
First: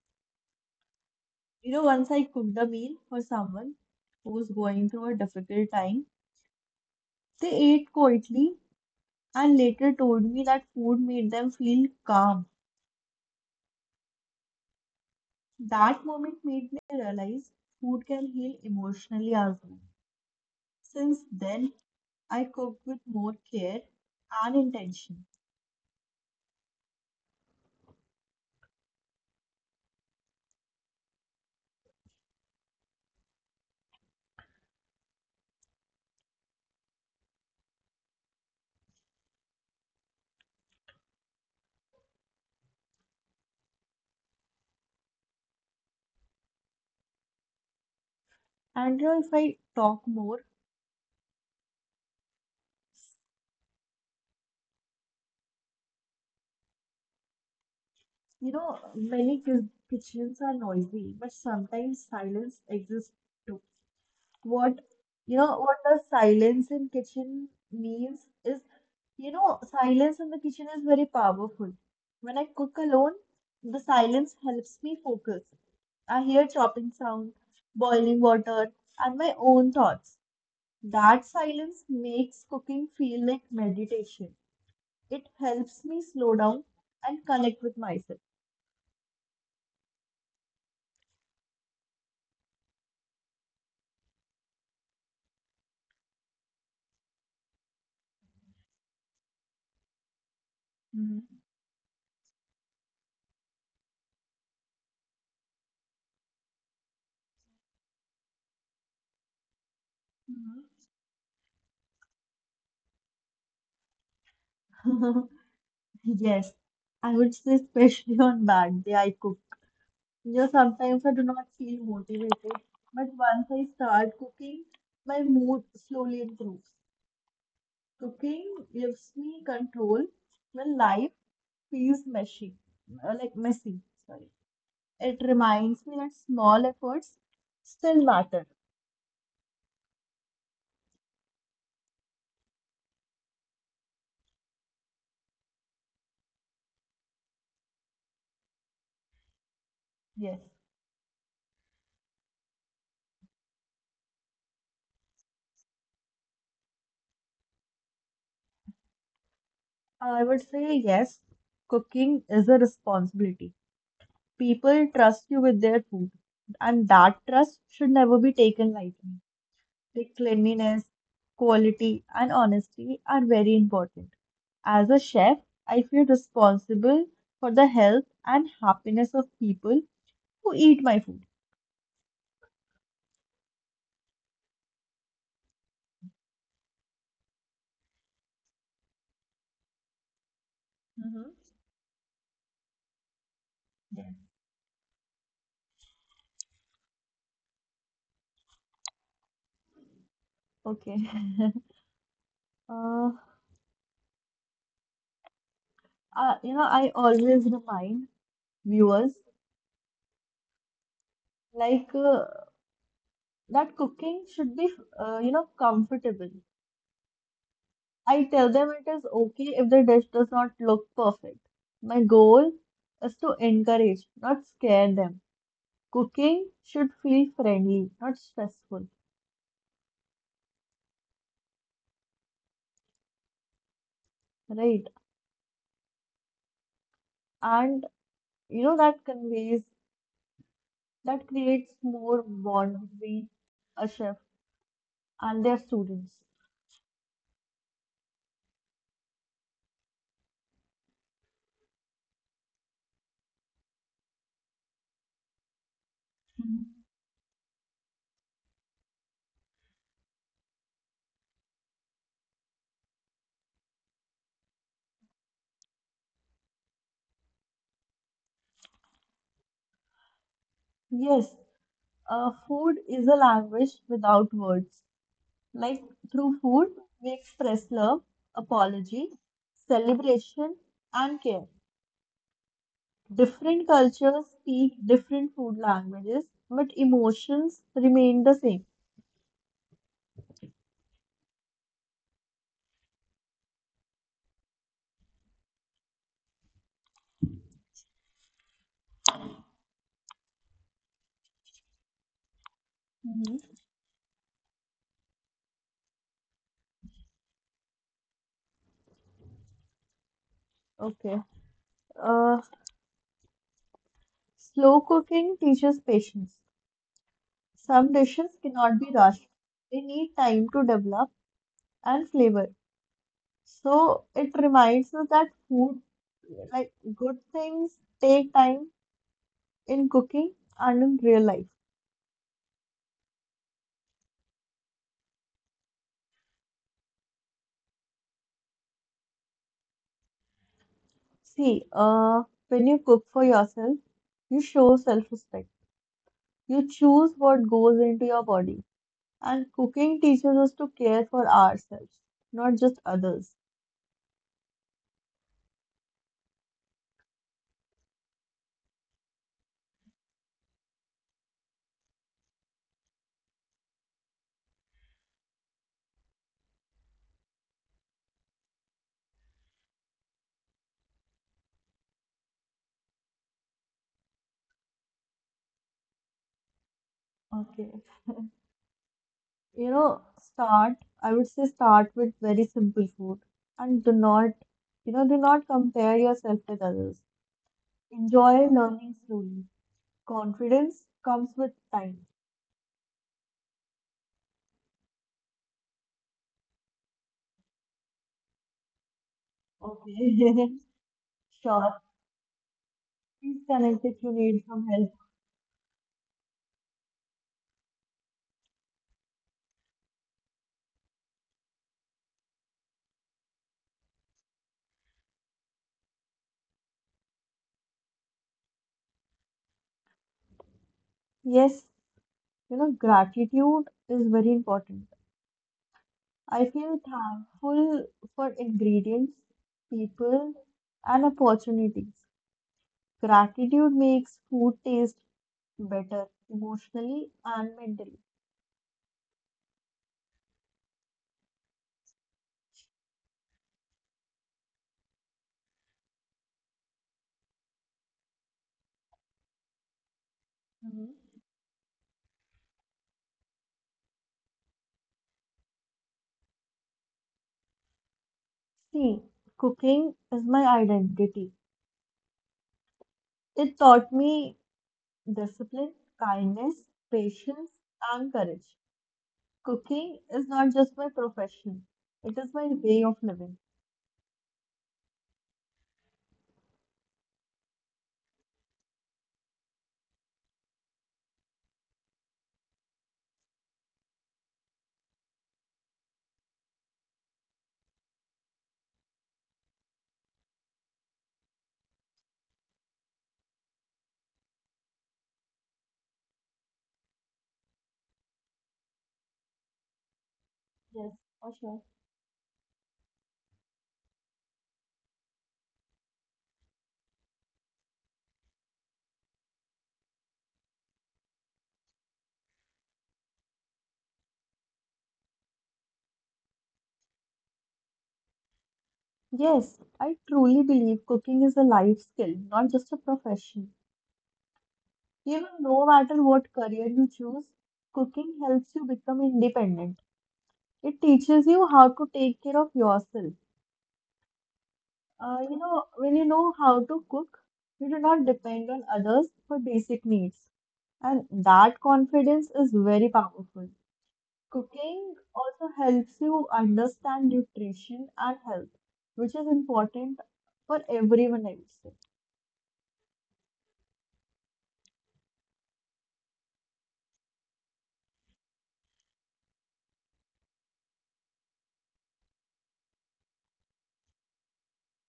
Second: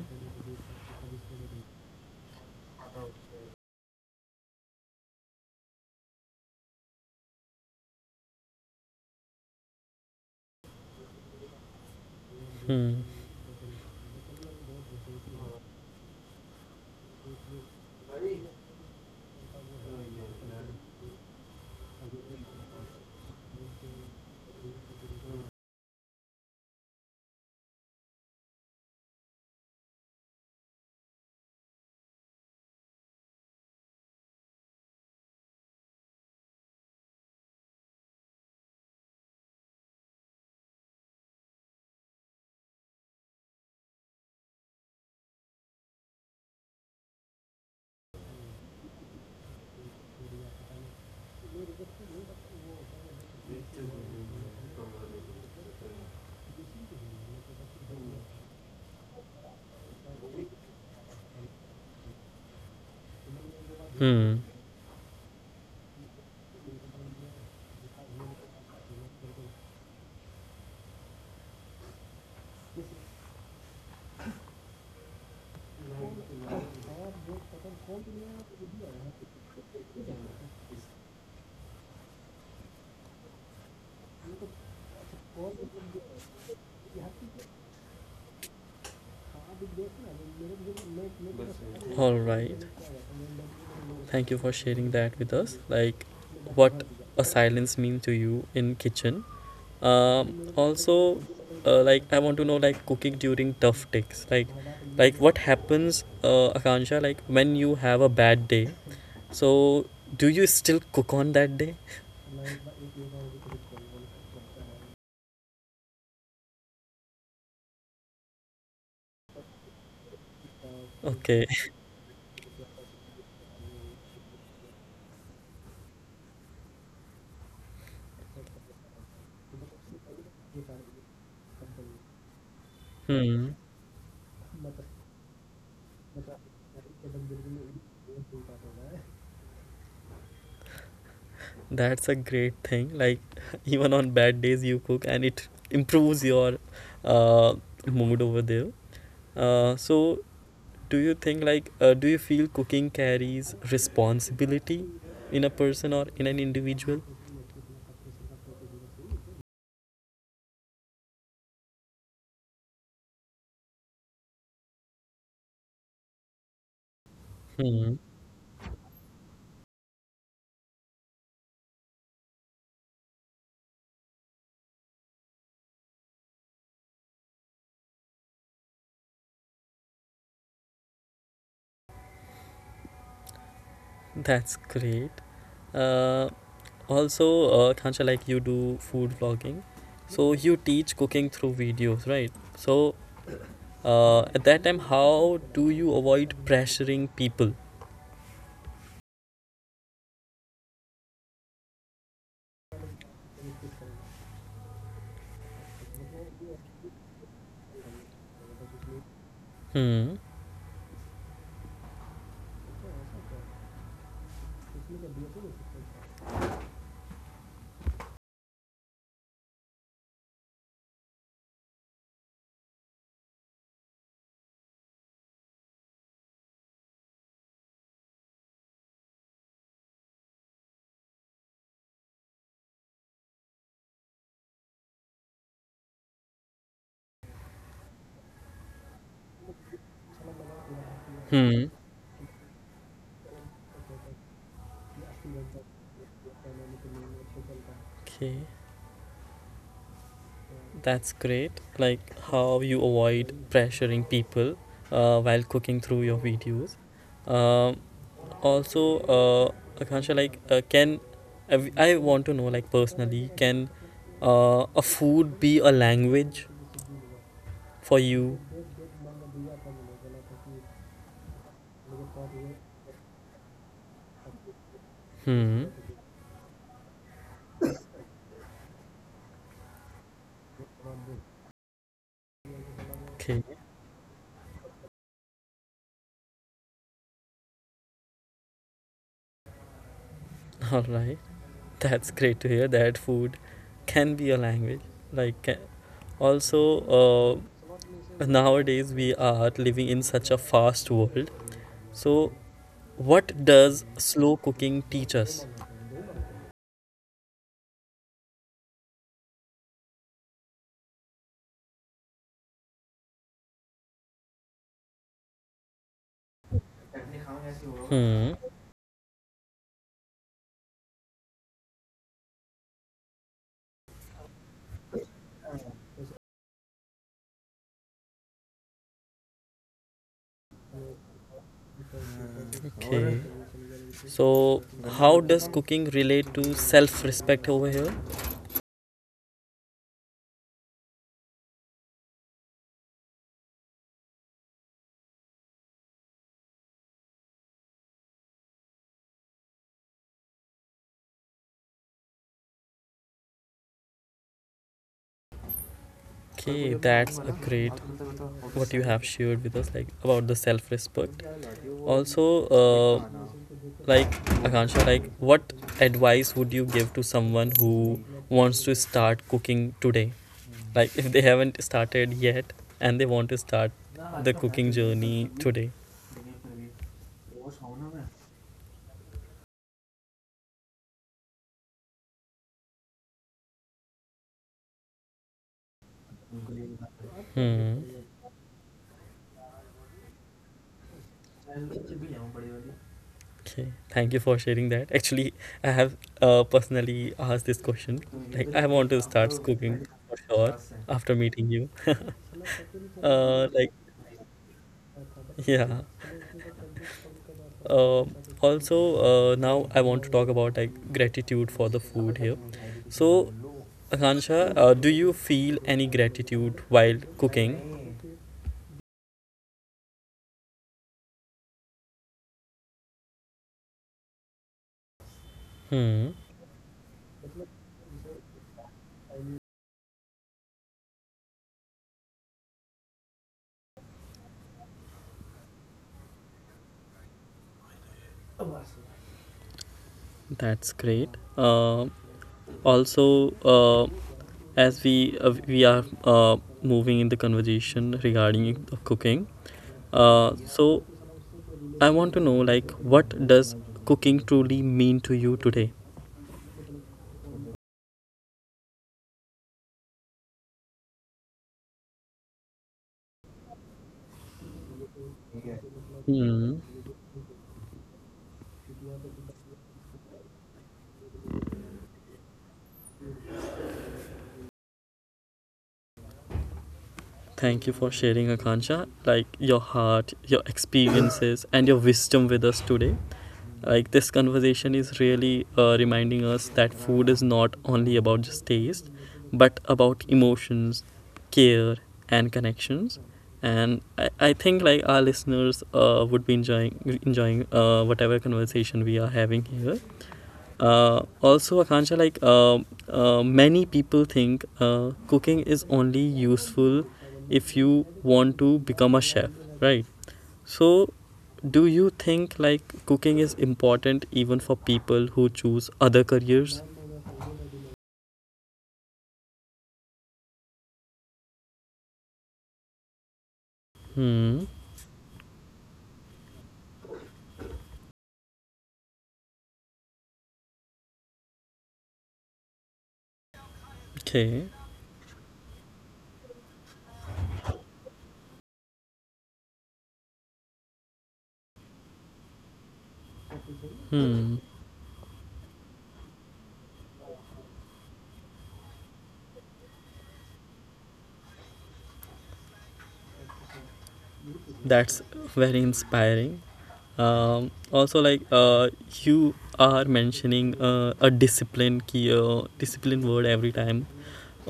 S2: You know, once I cooked a meal for someone who was going through a difficult time, they ate quietly and later told me that food made them feel calm.
S1: Hmm.
S2: That moment made me realize food can heal emotionally as well. Since then, I cook with more care and intention. And you know, if I talk more, you know, many kitchens are noisy, but sometimes silence exists too.
S1: Hmm.
S2: What you know, what the silence in kitchen means is, you know, silence in the kitchen is very powerful. When I cook alone, the silence helps me focus. I hear chopping sound, boiling water, and my own thoughts. That silence makes cooking feel like meditation. It helps me slow down and connect with myself.
S1: All right. Thank you for sharing that with us. Like what a silence mean to you in kitchen. Also,
S2: Mhm.
S1: like I want to know like cooking during tough days. Like what happens, Akansha? Like when you have a bad day. So, do you still
S2: Mhm.
S1: cook on that day?
S2: Yes, I would say especially on bad day I cook. You know,
S1: Okay.
S2: sometimes I do not feel motivated, but once I start cooking, my mood slowly improves. Cooking gives me control when life feels messy,
S1: Hmm.
S2: like messy. Sorry. It reminds me that small efforts still matter.
S1: That's a great thing. Like, even on bad days, you cook and it improves your uh, mood over there. So, do you think,
S2: Yes,
S1: like, do you feel cooking carries responsibility in a person or in an individual?
S2: I would say yes, cooking is a responsibility. People trust you with their food, and
S1: Hmm.
S2: that trust should never be taken lightly. The cleanliness, quality, and honesty are very important. As a chef, I feel responsible for the health and happiness of people who eat my food.
S1: That's great. Uh, also, Khancha, like you do food vlogging, so you teach cooking
S2: Mm-hmm.
S1: through videos, right? So,
S2: Yeah.
S1: at that time, how do you avoid pressuring people?
S2: Okay. Uh, you know, I always remind viewers
S1: Hmm.
S2: like that cooking should be, you know, comfortable. I tell them it is okay if the dish does not look perfect. My goal is to encourage, not scare them. Cooking should feel friendly, not stressful, right? And that
S1: Hmm.
S2: creates more bond between a chef and their students.
S1: Okay. That's great. Like how you avoid pressuring people while cooking through your videos. Um, also, Akansha, like, can I want to know, like, personally, can a food be a language for you?
S2: Yes, food is a language without words.
S1: Hmm.
S2: Like through food, we express love, apology, celebration, and care.
S1: Okay.
S2: Different cultures speak different food languages, but emotions remain the same.
S1: All right. That's great to hear that food can be a language. Like, ca- Also, nowadays we are living in such a fast world. So, what
S2: hmm
S1: does slow cooking teach us?
S2: Okay. Uh, Slow cooking teaches patience.
S1: Hmm.
S2: Some dishes cannot be rushed. They need time to develop and flavor. So it reminds us that food, like good things, take time in cooking and in real life.
S1: Okay. So, how does cooking relate to self respect over here?
S2: See, when you cook for yourself, you show self-respect. You choose what goes into your body. And cooking teaches us to care for ourselves, not just others.
S1: Okay, that's a great what you have shared with us, like about the self respect. Also, like Akansha, like what advice would you give to someone who wants to start cooking today? Like, if they haven't started yet and they want to start the cooking journey today?
S2: Okay. You know, start, I would say start with very simple food and do not compare yourself with others.
S1: Hmm.
S2: Enjoy learning slowly. Confidence comes with time.
S1: Okay, thank you for sharing that. Actually, I have personally asked this question. Like, I want to start cooking for
S2: Okay.
S1: sure after
S2: Sure,
S1: meeting you.
S2: please
S1: uh,
S2: connect
S1: like,
S2: if you need some help.
S1: yeah. Um also, now I want to talk about like gratitude for the food here. So, Akansha, do you feel any gratitude while cooking?
S2: Yes, gratitude is very important.
S1: Hmm,
S2: I feel thankful for ingredients, people, and opportunities. Gratitude makes food taste better emotionally and mentally.
S1: that's great. Um also, uh, as we are uh, moving in the conversation regarding cooking. Uh,
S2: Mhm.
S1: so I want to know like what does cooking truly mean to you today?
S2: See, cooking is my identity. It taught me discipline, kindness,
S1: Hmm.
S2: patience, and courage. Cooking is not just my profession, it is my way of living.
S1: Thank you for sharing, Akansha. Like your heart, your experiences, and your wisdom with us today. Like this conversation is really reminding us that food is not only about just taste, but about emotions, care, and connections. And I think like our listeners would be enjoying whatever conversation we are having here.
S2: Yes, for sure.
S1: Also, Akansha, many people think cooking is only useful if you want to become a chef, right? So, do you think like cooking is important even for people who choose other careers?
S2: Yes, I truly believe cooking is a life skill, not just a profession.
S1: Hmm.
S2: No matter what career you choose, cooking helps you become independent. It teaches you how to take care of yourself.
S1: Okay.
S2: When you know how to cook, you do not depend on others for basic needs. And that confidence is very powerful.
S1: Hmm.
S2: Cooking also helps you understand nutrition and health, which is important for everyone, I would say.
S1: That's very inspiring. Also, you are mentioning a discipline word every time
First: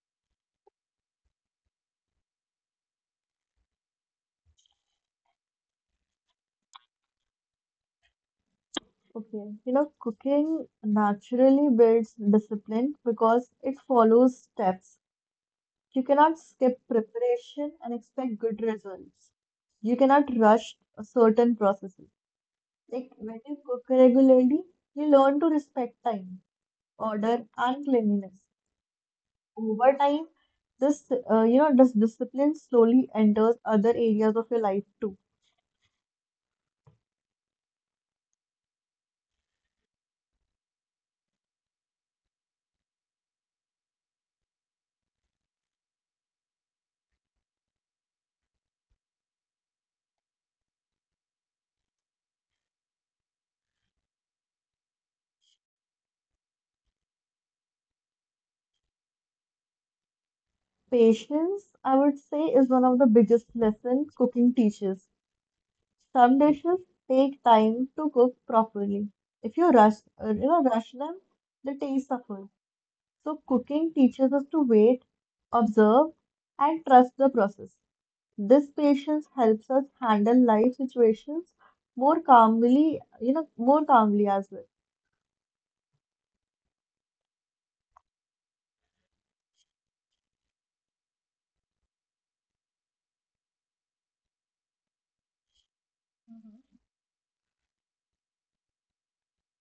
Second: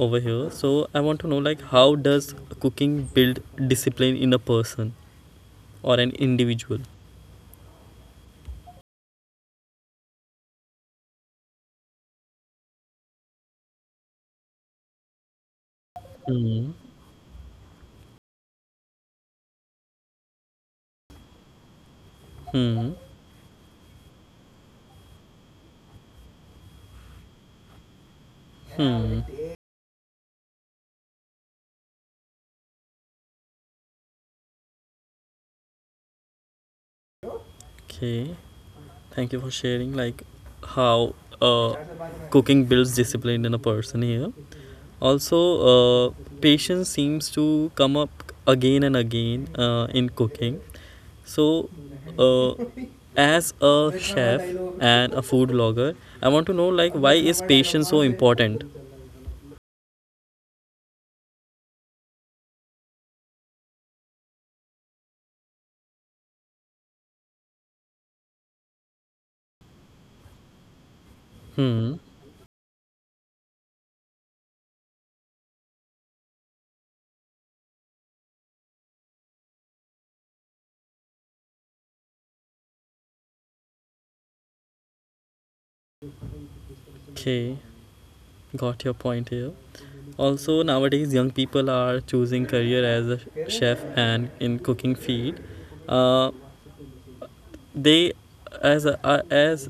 S1: over here. So I want to know like how does cooking build discipline in a person or an individual?
S2: Okay, cooking naturally builds discipline because it follows steps. You cannot
S1: Hmm.
S2: skip preparation and expect good results. You cannot rush a certain processes.
S1: Hmm.
S2: Like when you cook regularly, you learn to respect time, order, and cleanliness.
S1: Hmm.
S2: Over time, this this discipline slowly enters other areas of your life too.
S1: Okay. Thank you for sharing like how uh, cooking builds discipline in a person here. Also, uh, patience seems to come up again and again in cooking. So, uh, as a chef and a food blogger, I want to know like why is patience so important?
S2: Patience, I would say, is one of the biggest lessons cooking teaches. Some dishes take time to cook properly. If you rush them, the
S1: Hmm.
S2: taste suffers. So cooking teaches us to wait, observe, and trust the process. This patience helps us handle life situations more calmly, as well.
S1: Okay, got your point here. Also, nowadays young people are choosing career as a chef and in cooking field. Uh, they, as a, as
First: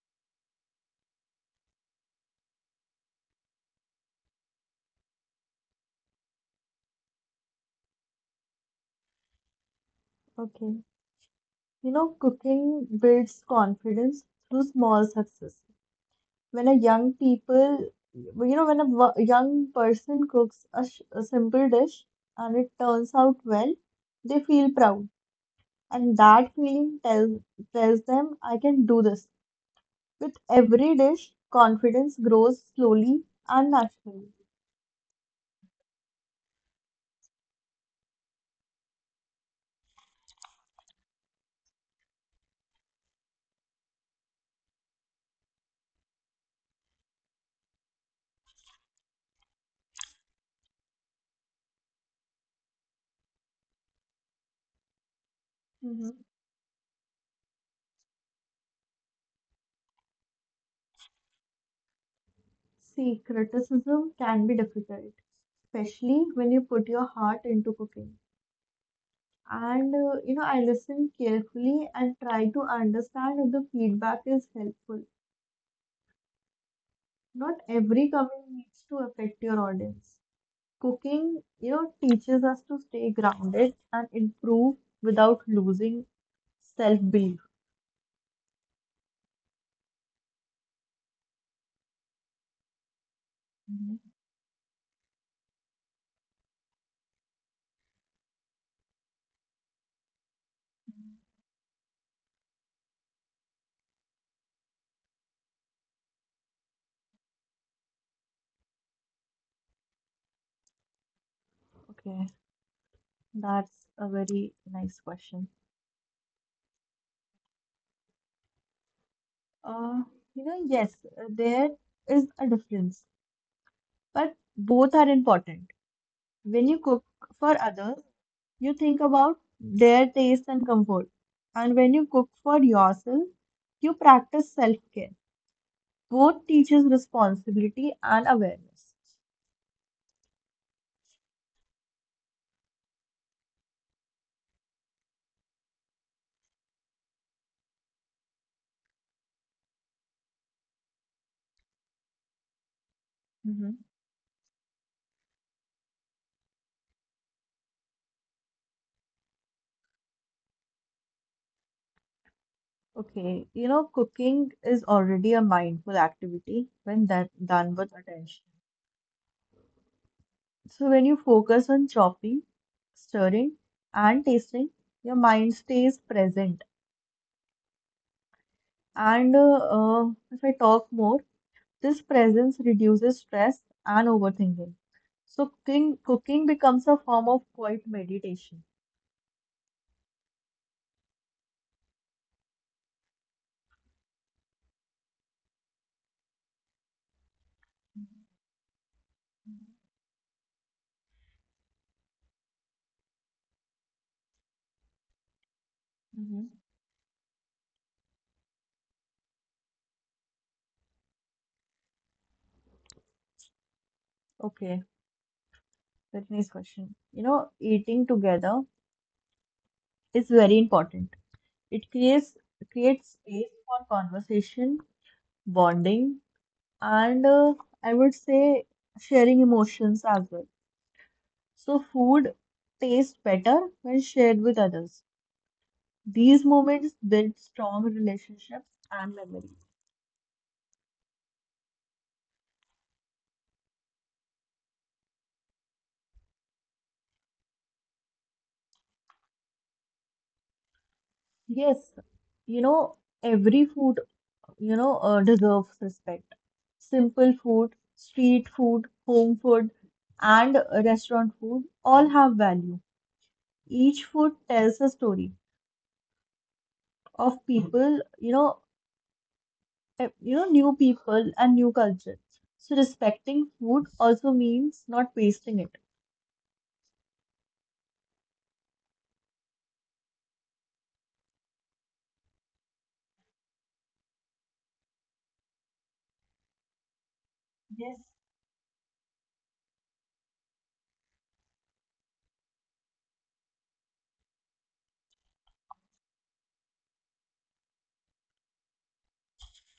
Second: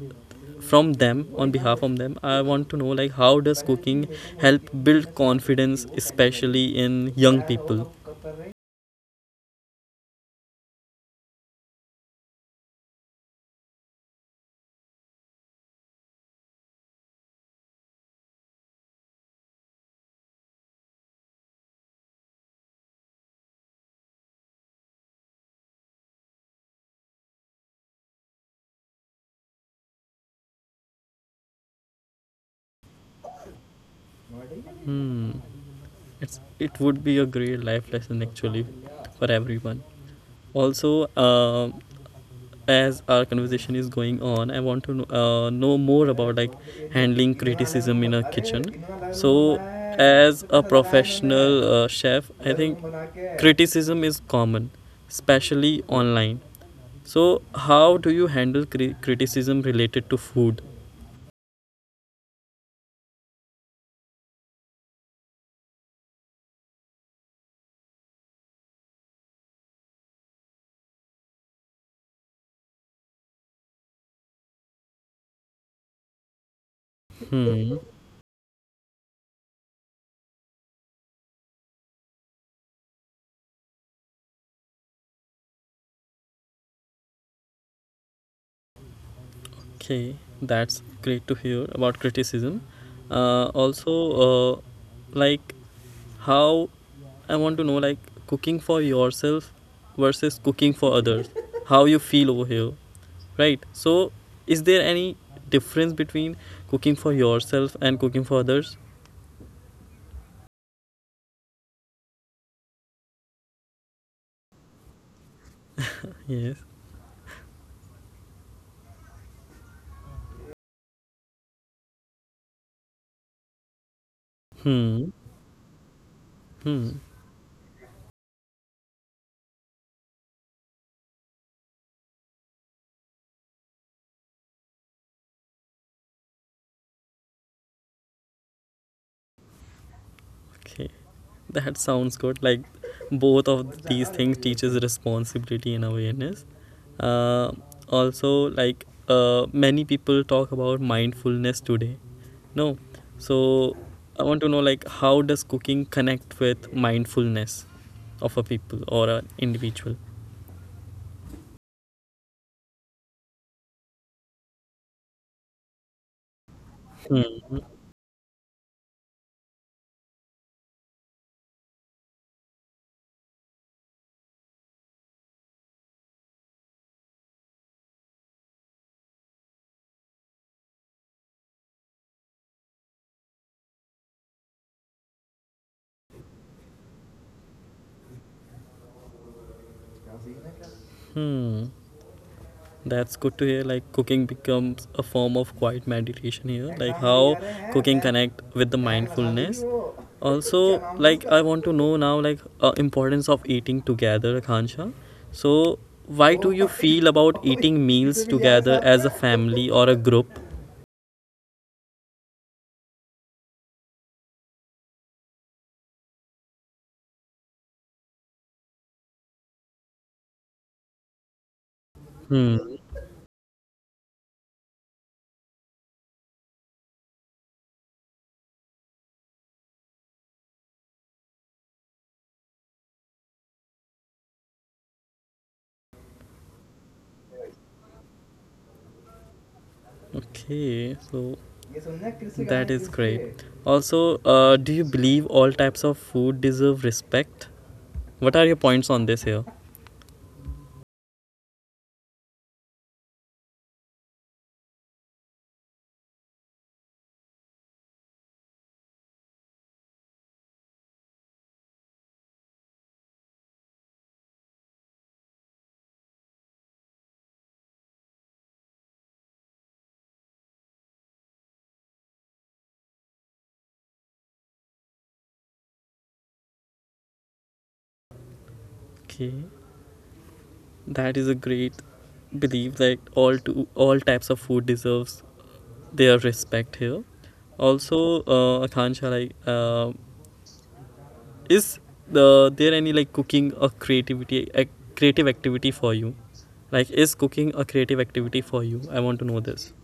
S1: from them on behalf of them, I want to know like how does cooking help build confidence, especially in young people?
S2: Okay. Cooking builds confidence through small success. When a young people, you know, when a wo- young person cooks a simple dish and it turns out well, they feel proud. And that feeling tells them, I can do this. With every dish, confidence grows slowly and naturally.
S1: It's it would be a great life lesson actually for everyone. Also, uh, as our conversation is going on, I want to know more about like handling criticism in a kitchen. So as a professional chef, I think criticism is common, especially
S2: hmm
S1: online. So how do you handle criticism related to food?
S2: See, criticism can be difficult, especially when you put your heart into cooking. And I listen carefully and try to understand if the feedback is helpful. Not
S1: Hmm.
S2: every cooking needs to affect your audience. Cooking, teaches us to stay grounded and improve without losing self-belief.
S1: Okay, that's great to hear about criticism. Also,
S2: Mhm.
S1: uh, like how I want to know, like cooking for yourself versus cooking for others, how you feel over here, right? So, is there any difference between cooking for yourself and cooking for others?
S2: Okay, that's a very nice question.
S1: Yes.
S2: Uh, yes, there is a difference, but
S1: Hmm.
S2: both are important.
S1: Hmm.
S2: When you cook for others, you think about their taste and comfort. And when you cook for yourself, you practice self-care. Both teaches responsibility and awareness.
S1: Okay. That sounds good. Like both of these things teaches responsibility and awareness. Uh, also, many people talk about mindfulness today. No, so
S2: hmm
S1: I want to know like how does cooking connect with mindfulness of a people or an individual?
S2: Okay, cooking is already a mindful activity when that
S1: Hmm.
S2: done with attention. So when you focus on chopping, stirring, and tasting, your mind stays present. And if I talk more, this presence reduces stress and overthinking. So cooking becomes a form of quiet meditation.
S1: Hmm. That's good to hear. Like cooking becomes a form of quiet meditation here. Like how cooking connect with the mindfulness. Also, like I want to know now, importance of eating together, Khansha. So, why do you
S2: hmm
S1: feel about eating meals together as a family or a group?
S2: Okay, very nice question. Eating together is very important. It creates
S1: Hmm.
S2: creates space for conversation, bonding, and I would say sharing emotions as well. So food tastes better when shared with others. These moments build strong relationships and memories.
S1: Okay. So that is great. Also, do you believe all types of food deserve respect? What are your points on this here?
S2: Yes, you know every food deserves respect. Simple food, street food, home food, and restaurant food all have value. Each food tells a story of people, new people and new cultures. So respecting food also means not wasting it.
S1: Okay. That is a great belief that all types of food deserves their respect here. Also, Akansha, is there any like cooking a creativity a creative activity for you? Like, is cooking a creative activity for you? I want to know this.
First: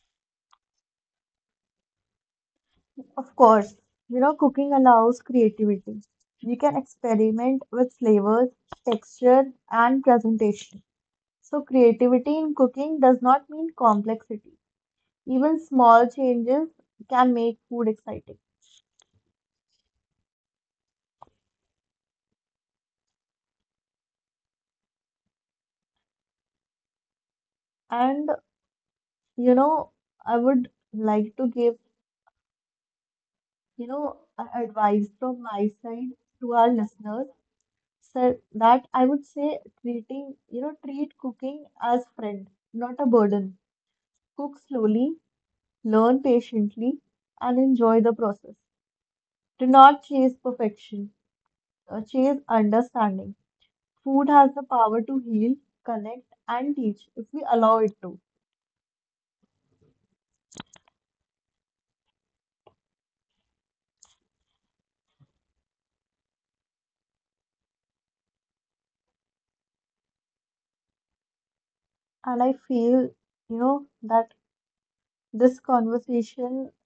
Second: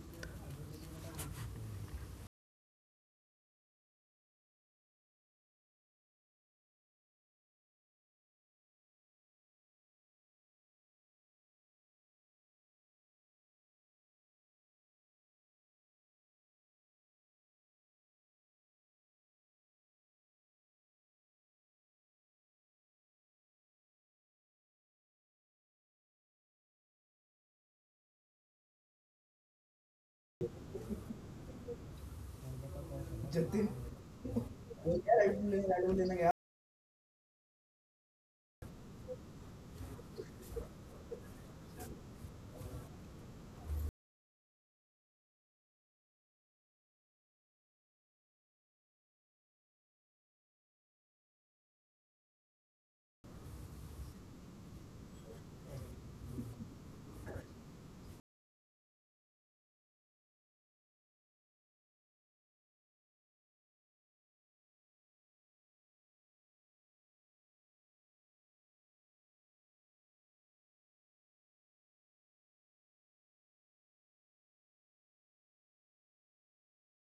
S2: Of course, cooking allows creativity. You can experiment with flavors, texture, and presentation. So, creativity in cooking does not mean complexity. Even small changes can make food exciting. And, you know, I would like to give advice from my side to our listeners, so that I would say treat cooking as friend, not a burden. Cook slowly, learn patiently, and enjoy the process. Do not chase perfection, chase understanding. Food has the power to heal, connect, and teach if we allow it to. And I feel, you know, that this conversation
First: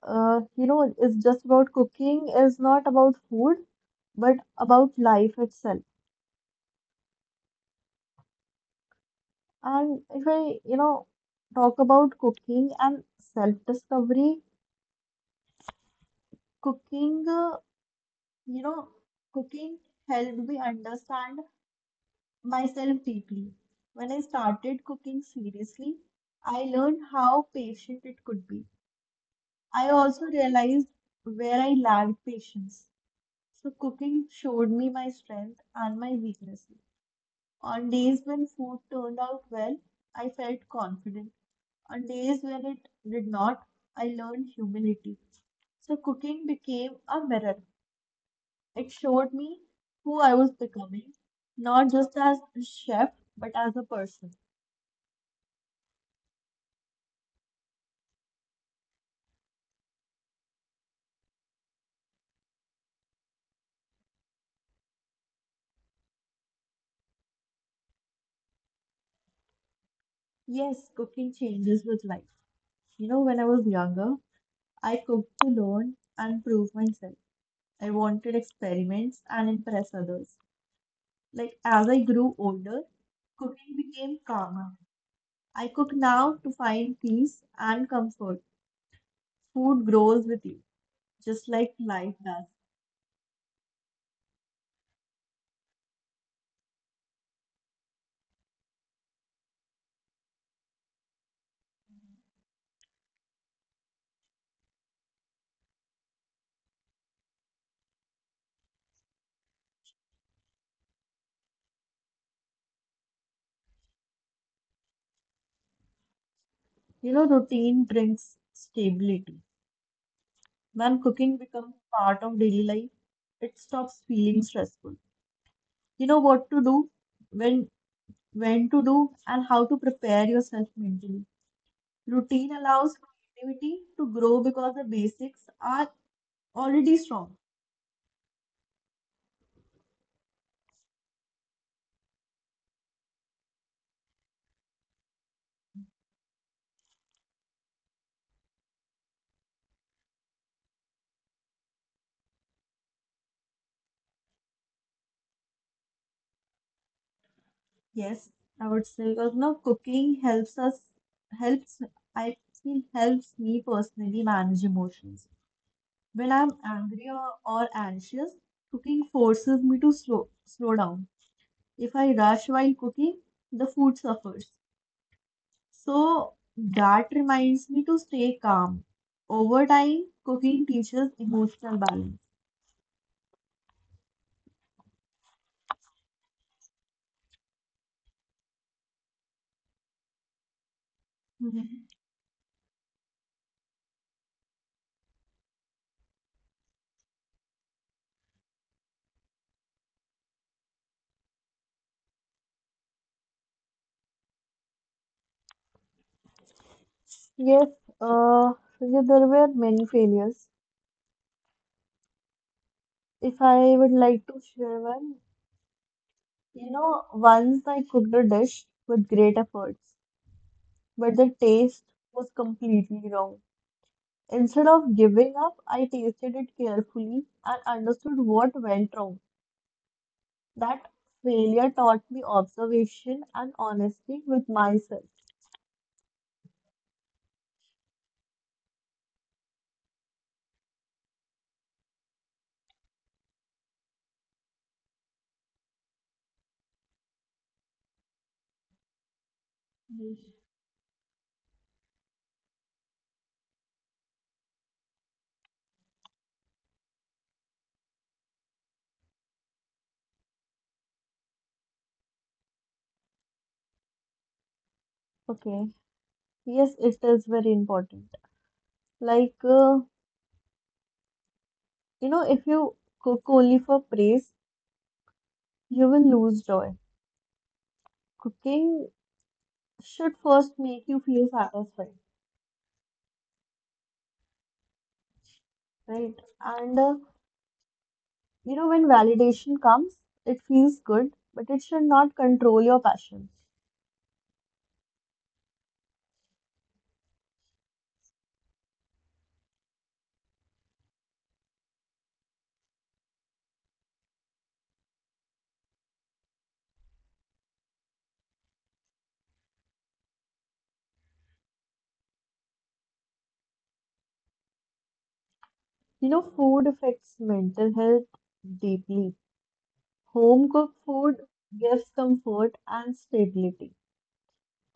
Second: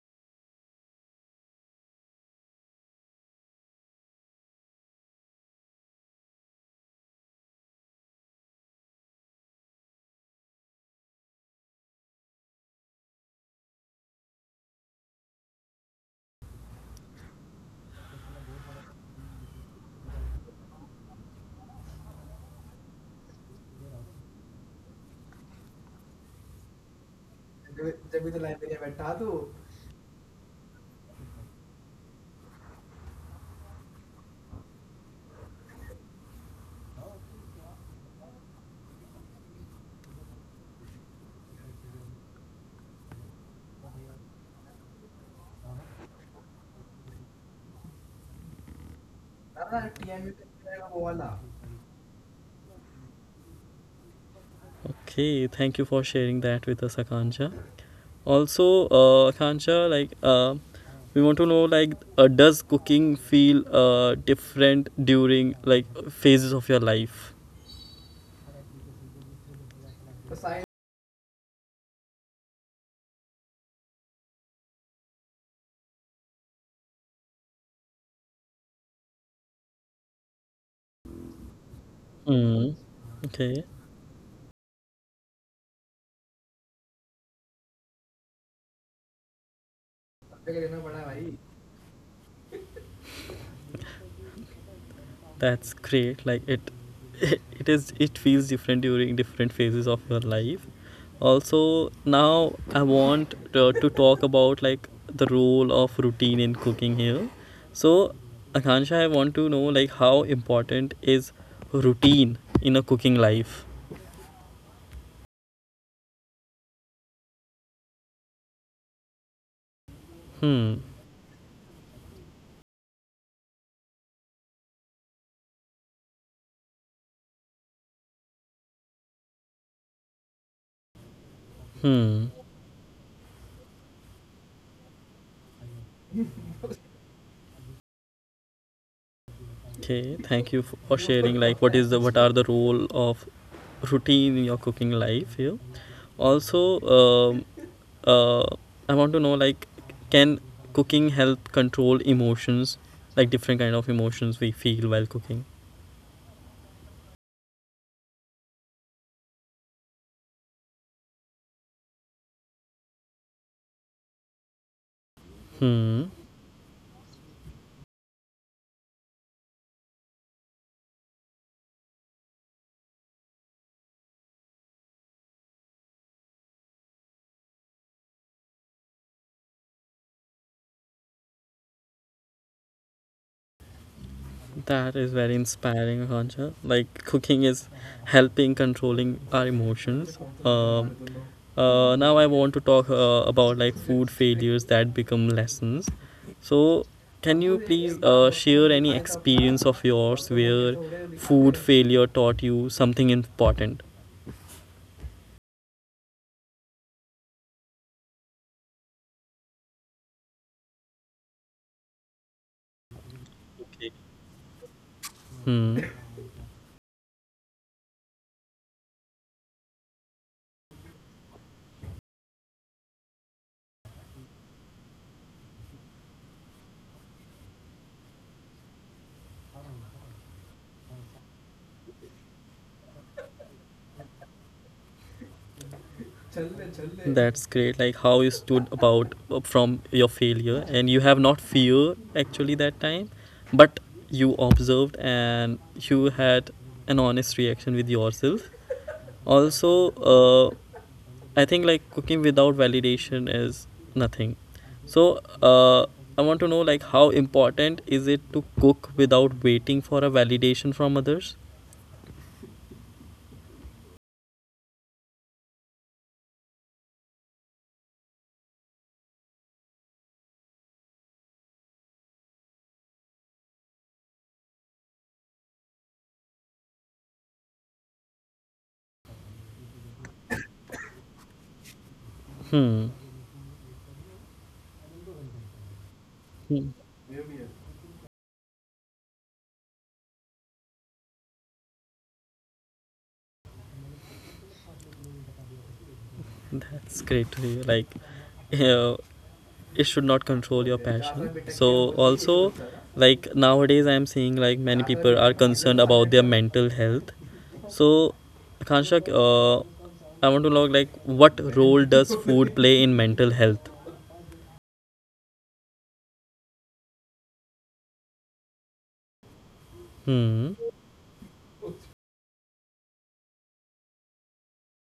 S2: you know, it's just about cooking is not about food, but about life itself. And if I, talk about cooking and self-discovery, cooking, uh, you know, cooking helped me understand myself deeply. When I started cooking seriously, I learned how patient it could be. I also realized where I lacked patience. So cooking showed me my strength and my weaknesses. On days when food turned out well, I felt confident. On days when it did not, I learned humility. So cooking became a mirror. It showed me who I was becoming, not just as a chef, but as a person.
S1: Okay, thank you for sharing that with us, Akansha. Also, Akansha, we want to know, like, does cooking feel different during like phases of your life?
S2: Yes, cooking changes with life. When I was younger, I cooked to learn and prove myself. I wanted experiments and impress others. Like as I grew
S1: Mm,
S2: older,
S1: okay,
S2: cooking became calmer. I cook now to find peace and comfort. Food grows with you, just like life does.
S1: that's great. Like it is. It feels different during different phases of your life. Also, now I want to talk about like the role of routine in cooking here. So, Akansha, I want to know like how important is routine in a cooking life.
S2: Routine brings stability.
S1: Hmm.
S2: When cooking becomes part of daily life, it stops feeling stressful. You know what to do, when when to do, and how to prepare yourself mentally.
S1: Hmm.
S2: Routine allows creativity to grow because the basics are already strong.
S1: Okay. Thank you for sharing. Like, what are the role of routine in your cooking life here? Also, uh, I want to know like can cooking help control emotions, like different kind of emotions we feel while cooking?
S2: Yes, I would say because no cooking helps us helps I feel helps me personally manage emotions.
S1: Hmm.
S2: When I'm angry or anxious, cooking forces me to slow down. If I rush while cooking, the food suffers. So that reminds me to stay calm. Over time, cooking teaches emotional balance.
S1: That is very inspiring, Akansha. Like cooking is helping controlling our emotions. um,
S2: Mhm.
S1: now I want to talk about like food failures that become lessons. So can you please share any experience of yours where food failure taught you something important?
S2: Yes, uh, Sujit, there were many failures. If I would like to share one,
S1: Hmm.
S2: Once I cooked a dish with great efforts, but the taste was completely wrong. Instead of giving up, I tasted it carefully and understood what went wrong. That failure taught me observation and honesty with myself.
S1: That's great. Like how you stood about from your failure, and you have not fear actually that time, but you observed and you had an honest reaction with yourself. Also,
S2: Yes.
S1: I think like cooking without validation is nothing. So I want to know like how important is it to cook without waiting for a validation from others?
S2: Okay. Yes, it is very important. Like, if you cook only for praise, you will lose joy. Cooking should first make you feel satisfied, right? And when validation comes, it feels good, but it should not control your passion.
S1: That's great to hear. Like, uh, it should not control your passion. So also, like nowadays I'm seeing like many people are concerned about their mental health. So Kanshak, I want to know like what role does food play in mental health?
S2: Food affects mental health deeply.
S1: Hmm.
S2: Home cooked food gives comfort and stability.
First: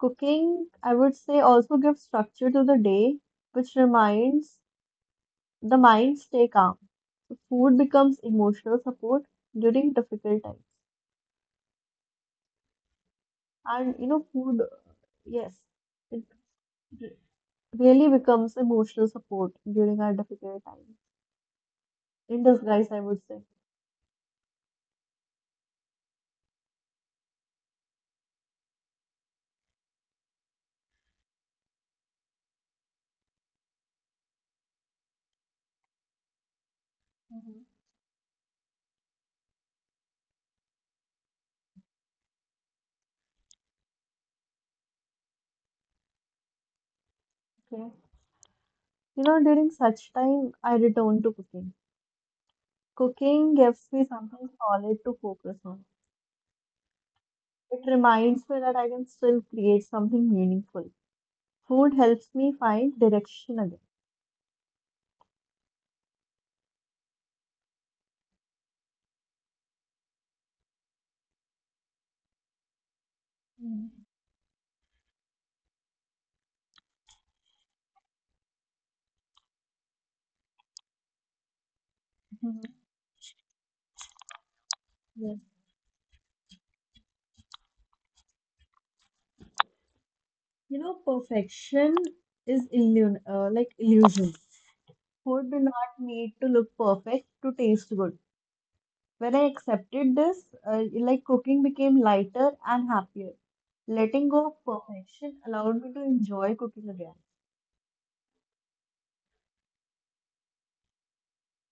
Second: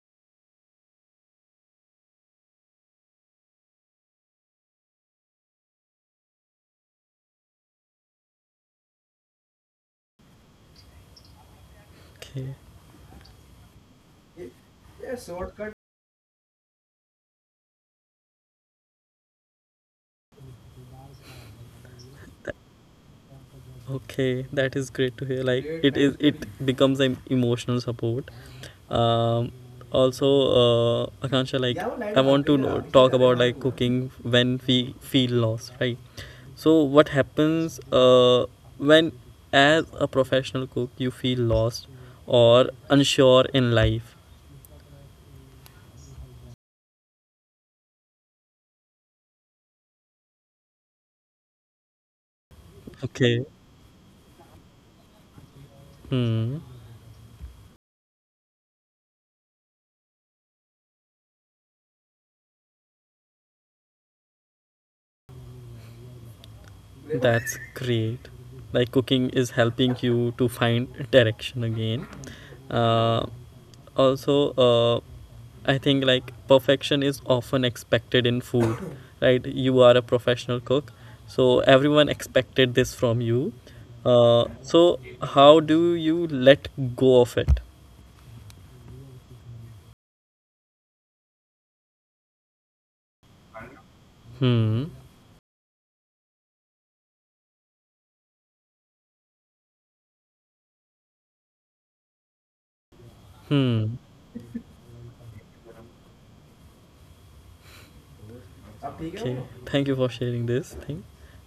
S2: Cooking, I would say, also gives structure to the day, which reminds the mind stay calm. So food becomes emotional support during difficult times.
S1: Okay.
S2: And food, yes, it really becomes emotional support during our difficult times, in disguise, I would say.
S1: Okay, that is great to hear. Like it is, it becomes an emotional support. Um, also, Akansha, like I want to know, talk about like cooking when we feel lost, right? So what
S2: Mhm.
S1: happens when, as a professional cook, you feel lost or unsure in life?
S2: Okay. During such time, I return to cooking. Cooking
S1: Okay,
S2: gives me something solid to focus on.
S1: hmm,
S2: It reminds me that I can still create something meaningful. Food helps me find direction again.
S1: that's great. Like cooking is helping you to find direction again. Uh,
S2: Mhm.
S1: also, I think like perfection is often expected in food right, you are a professional cook, so everyone
S2: Mhm.
S1: expected this from you. So
S2: Yes.
S1: how do you let go of it?
S2: Perfection is illusion, like illusion.
S1: Hmm.
S2: Food do not need to look perfect to taste good. When I accepted this, like cooking became lighter and happier.
S1: Hmm.
S2: Letting go of perfection allowed me to enjoy cooking again.
S1: Okay, thank you for sharing this thing,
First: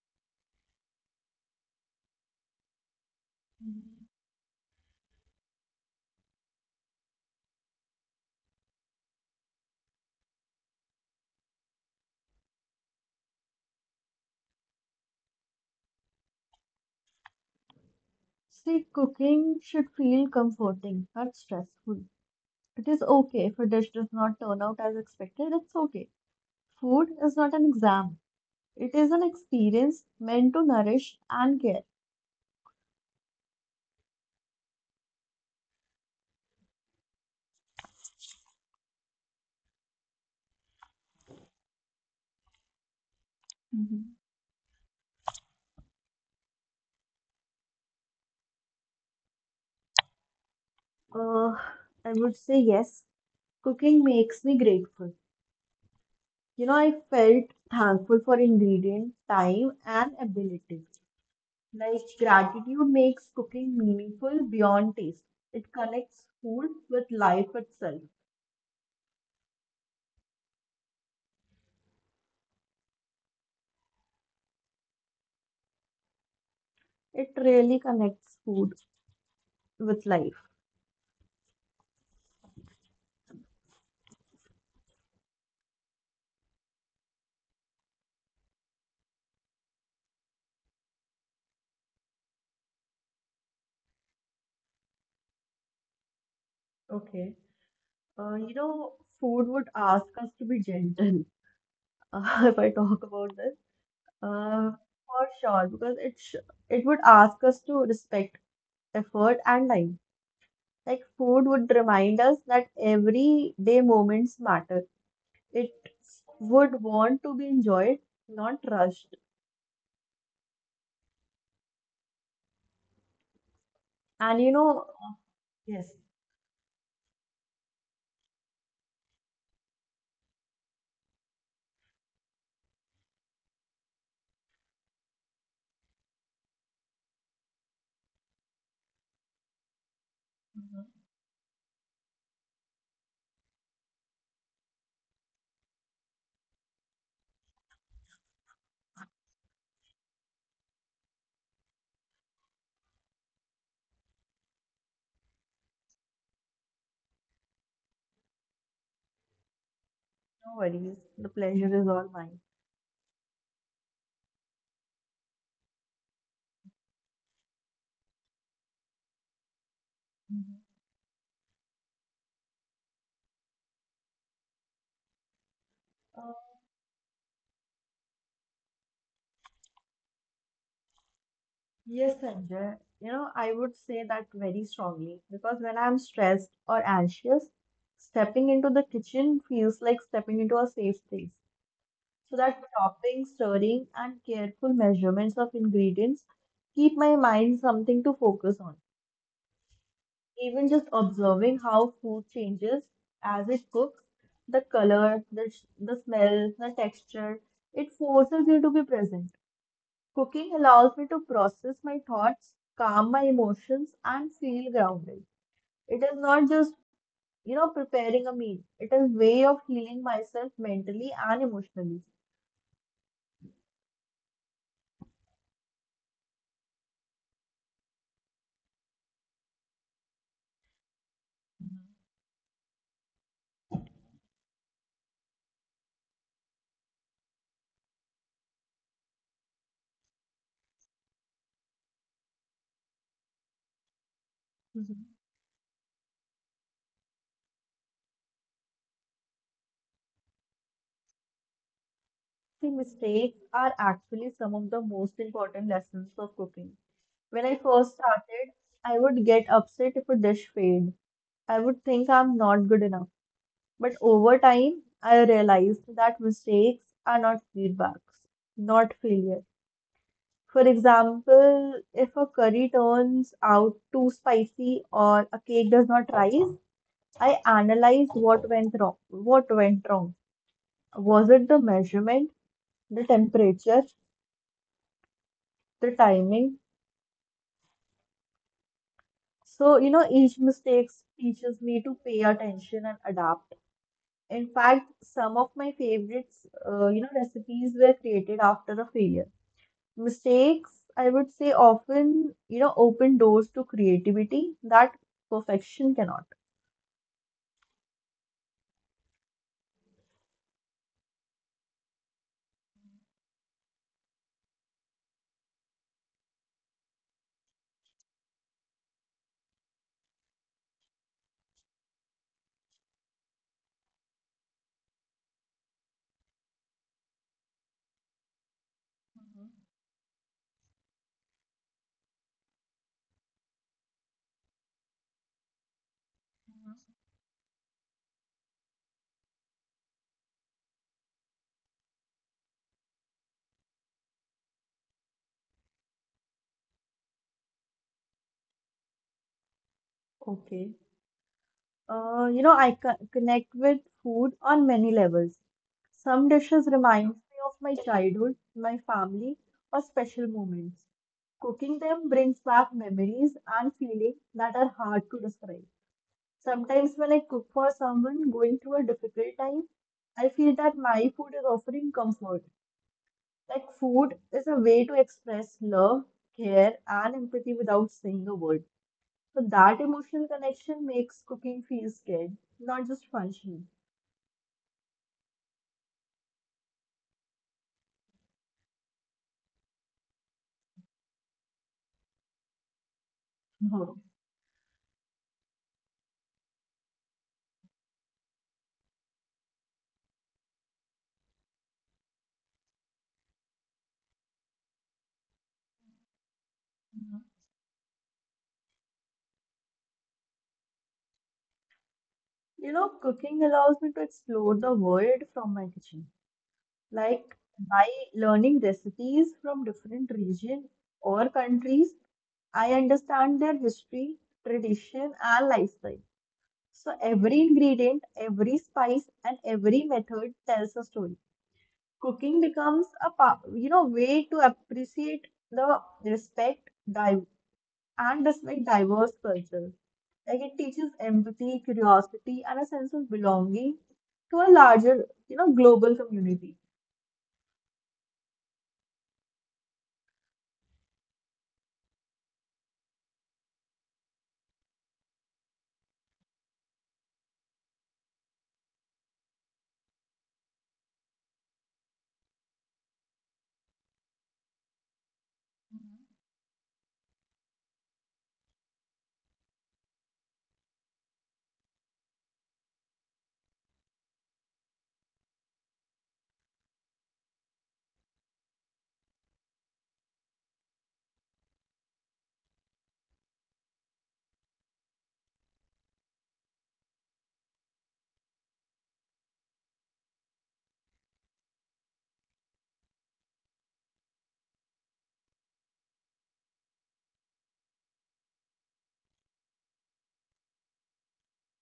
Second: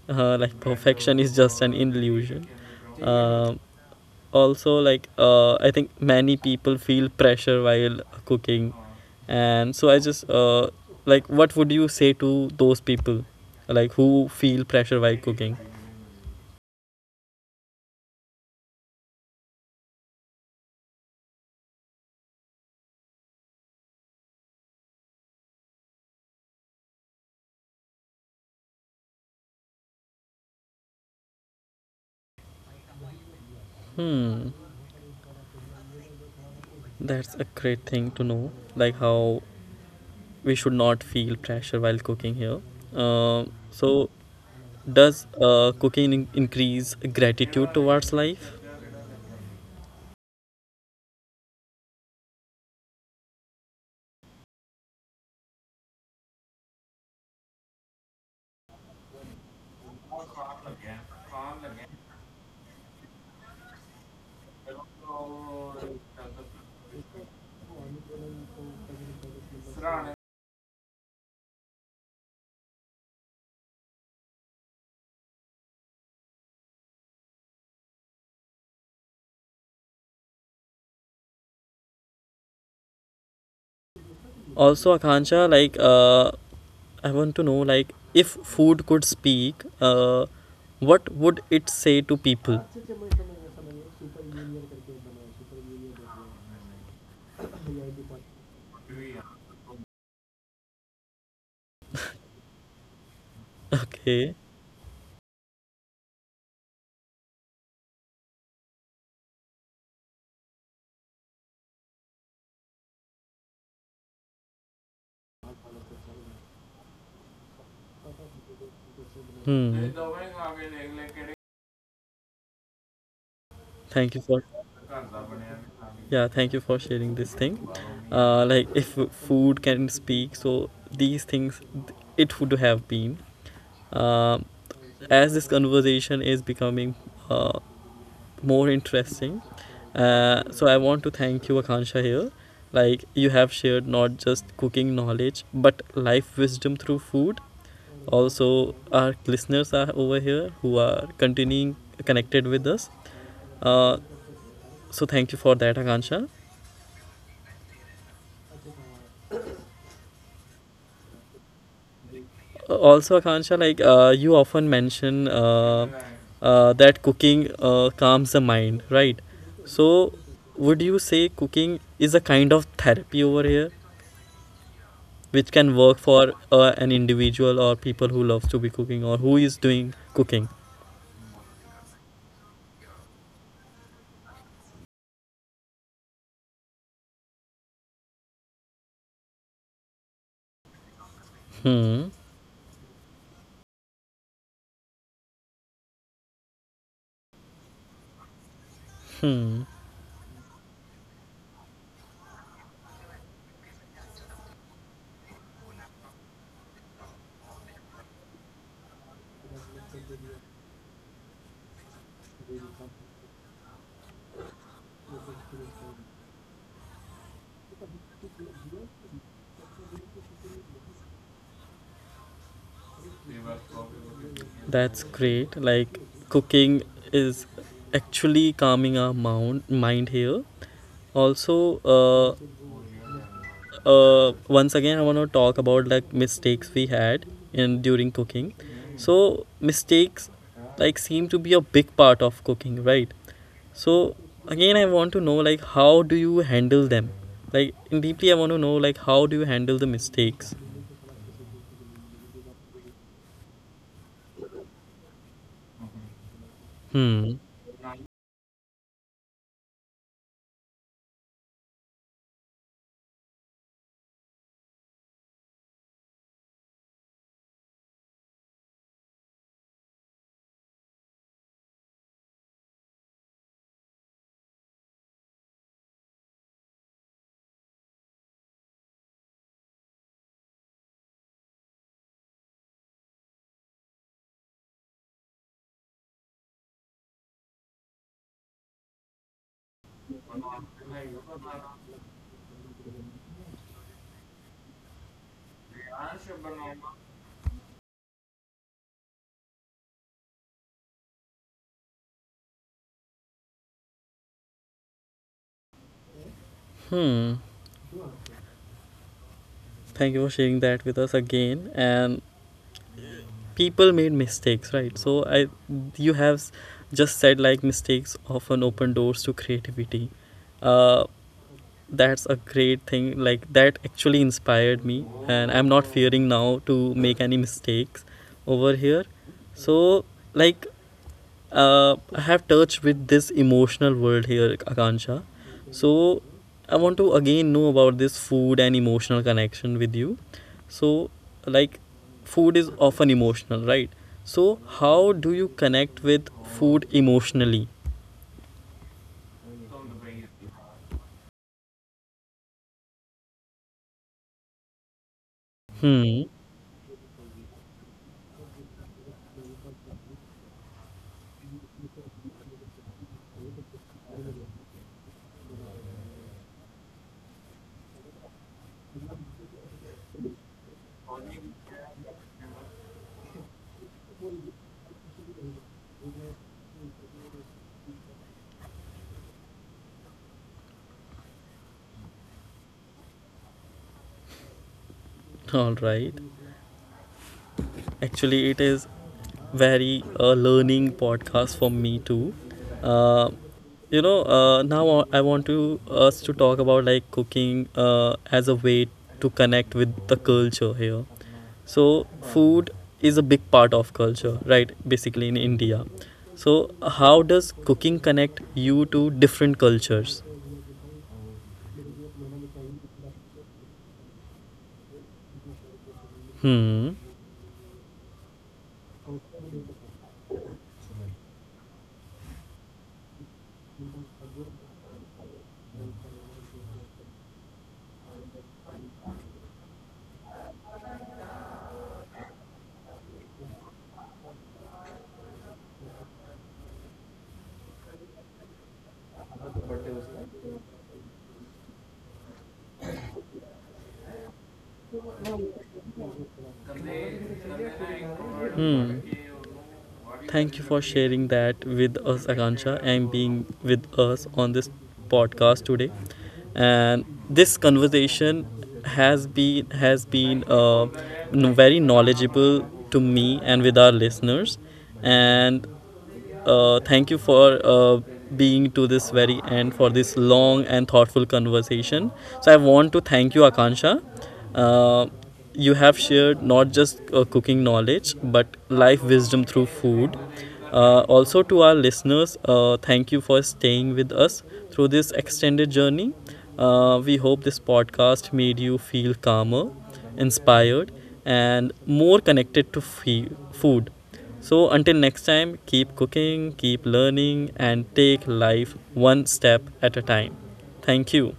S1: like perfection is just an illusion. Uh, also, I think many people feel pressure while cooking, and so I just like what would you say to those people, like who feel pressure while cooking?
S2: See, cooking should feel comforting, not stressful. It is okay if a dish does not turn out as expected, it's okay. Food is not an exam, it is an experience meant to nourish and care.
S1: Hmm. That's a great thing to know, like how we should not feel pressure while cooking here. Um, so
S2: Mhm.
S1: does cooking increase gratitude towards life?
S2: Uh, I would say yes. Cooking makes me grateful. I felt thankful for ingredient, time, and ability. Like gratitude makes cooking meaningful beyond taste. It connects food with life itself. It really connects food with life.
S1: Also, Akansha, I want to know, like if food could speak, what would it say to people?
S2: Okay. Uh, you know, Food would ask us to be gentle. If I talk about this,
S1: Okay.
S2: uh, for sure, because it would ask us to respect effort and time. Like food would remind us that everyday moments matter. It would want to be enjoyed, not rushed.
S1: Hmm.
S2: And
S1: Thank you for
S2: Yes.
S1: yeah. Thank you for sharing this thing. Like if food can speak, so these things it would have been. Um, as this conversation is becoming uh, more interesting. So
S2: Mhm.
S1: I want to thank you, Akansha, here. Like you have shared not just cooking knowledge, but life wisdom through food. Also, our listeners are over here who are continuing connected with us. Uh, so thank you for that, Akansha.
S2: No worries, the pleasure is all mine.
S1: Also, Akansha, you often mention that cooking calms the mind, right? So,
S2: Mhm.
S1: would you say cooking is a kind of therapy over here, which can work
S2: Uh,
S1: for an individual or people who loves to be cooking or who is doing cooking?
S2: yes, Sanjay, I would say that very strongly because when I'm stressed or anxious, stepping into the kitchen feels like stepping into a safe space.
S1: Hmm.
S2: So that chopping, stirring, and careful measurements of ingredients keep my mind something to focus on. Even just observing how food changes as it cooks, the color, the smell, the texture, it forces you to be present. Cooking allows me to process my thoughts, calm my emotions, and feel grounded. It is not just, preparing a meal. It is way of healing myself mentally and emotionally.
S1: That's great. Like cooking is actually calming our mind here. Also, uh, once again I want to talk about like mistakes we had in during cooking. So mistakes like seem to be a big part of cooking, right? So
S2: Mhm.
S1: again I want to know like how do you handle them. Like deeply I want to know like how do you handle the mistakes.
S2: The mistakes are actually some of the most important lessons of cooking. When I
S1: Hmm.
S2: first started, I would get upset if a dish failed. I would think I'm not good enough. But over time, I realized that mistakes are not feedbacks, not failure. For example, if a curry turns out too spicy or a cake does not rise, I analyze what went wrong. What went wrong? Was it the measurement, the temperature, the timing? So, each mistake teaches me to pay attention and adapt. In fact, some of my favorites, recipes were created after a failure. Mistakes, I would say, often open doors to creativity that perfection cannot.
S1: Hmm. Thank you for sharing that with us again. And people made mistakes, right? So i you have just said like mistakes often open doors to creativity. uh that's a great thing, like that actually inspired me, and I'm not fearing now to make any mistakes over here.
S2: Mhm,
S1: So like I have touched with this emotional world here, Akansha. So
S2: mhm.
S1: I want to again know about this food and emotional connection with you. So, like food is often emotional, right? So how do you connect with food emotionally?
S2: Okay. Connect with food on many levels. Some
S1: Hmm.
S2: dishes remind me of my childhood, my family, or special moments. Cooking them brings back memories and feelings that are hard to describe. Sometimes when I cook for someone going through a difficult time, I feel that my food is offering comfort. Like food is a way to express love, care, and empathy without saying a word. So that emotional connection makes cooking feel scared, not just functional.
S1: All right. Actually, it is very learning podcast for me too. Uh,
S2: Mhm.
S1: now I want to us to talk about like cooking as a way to connect with the culture here. So food is a big part of culture, right? Basically in India. So
S2: Mhm.
S1: how does cooking connect you to different cultures?
S2: Cooking allows me to explore the world from my kitchen.
S1: Hmm.
S2: Like by learning recipes from different regions or countries, I understand their history, tradition, and lifestyle. So every ingredient, every spice, and every method tells a story. Cooking becomes a way to appreciate the respect, and despite diverse cultures. Like it teaches empathy, curiosity, and a sense of belonging to a larger, global community.
S1: Hmm. Thank you for sharing that with us, Akansha, and being with us on this podcast today. And this conversation has been very knowledgeable to me and with our listeners. And thank you for being to this very end for this long and thoughtful conversation. So I want to thank you, Akansha. Uh, you have shared not just cooking knowledge but life wisdom through food. Also to our listeners, thank you for staying with us through this extended journey. We hope this podcast made you feel calmer, inspired, and more connected to food. So, until next time, keep cooking, keep learning, and take life one step at a time. Thank you.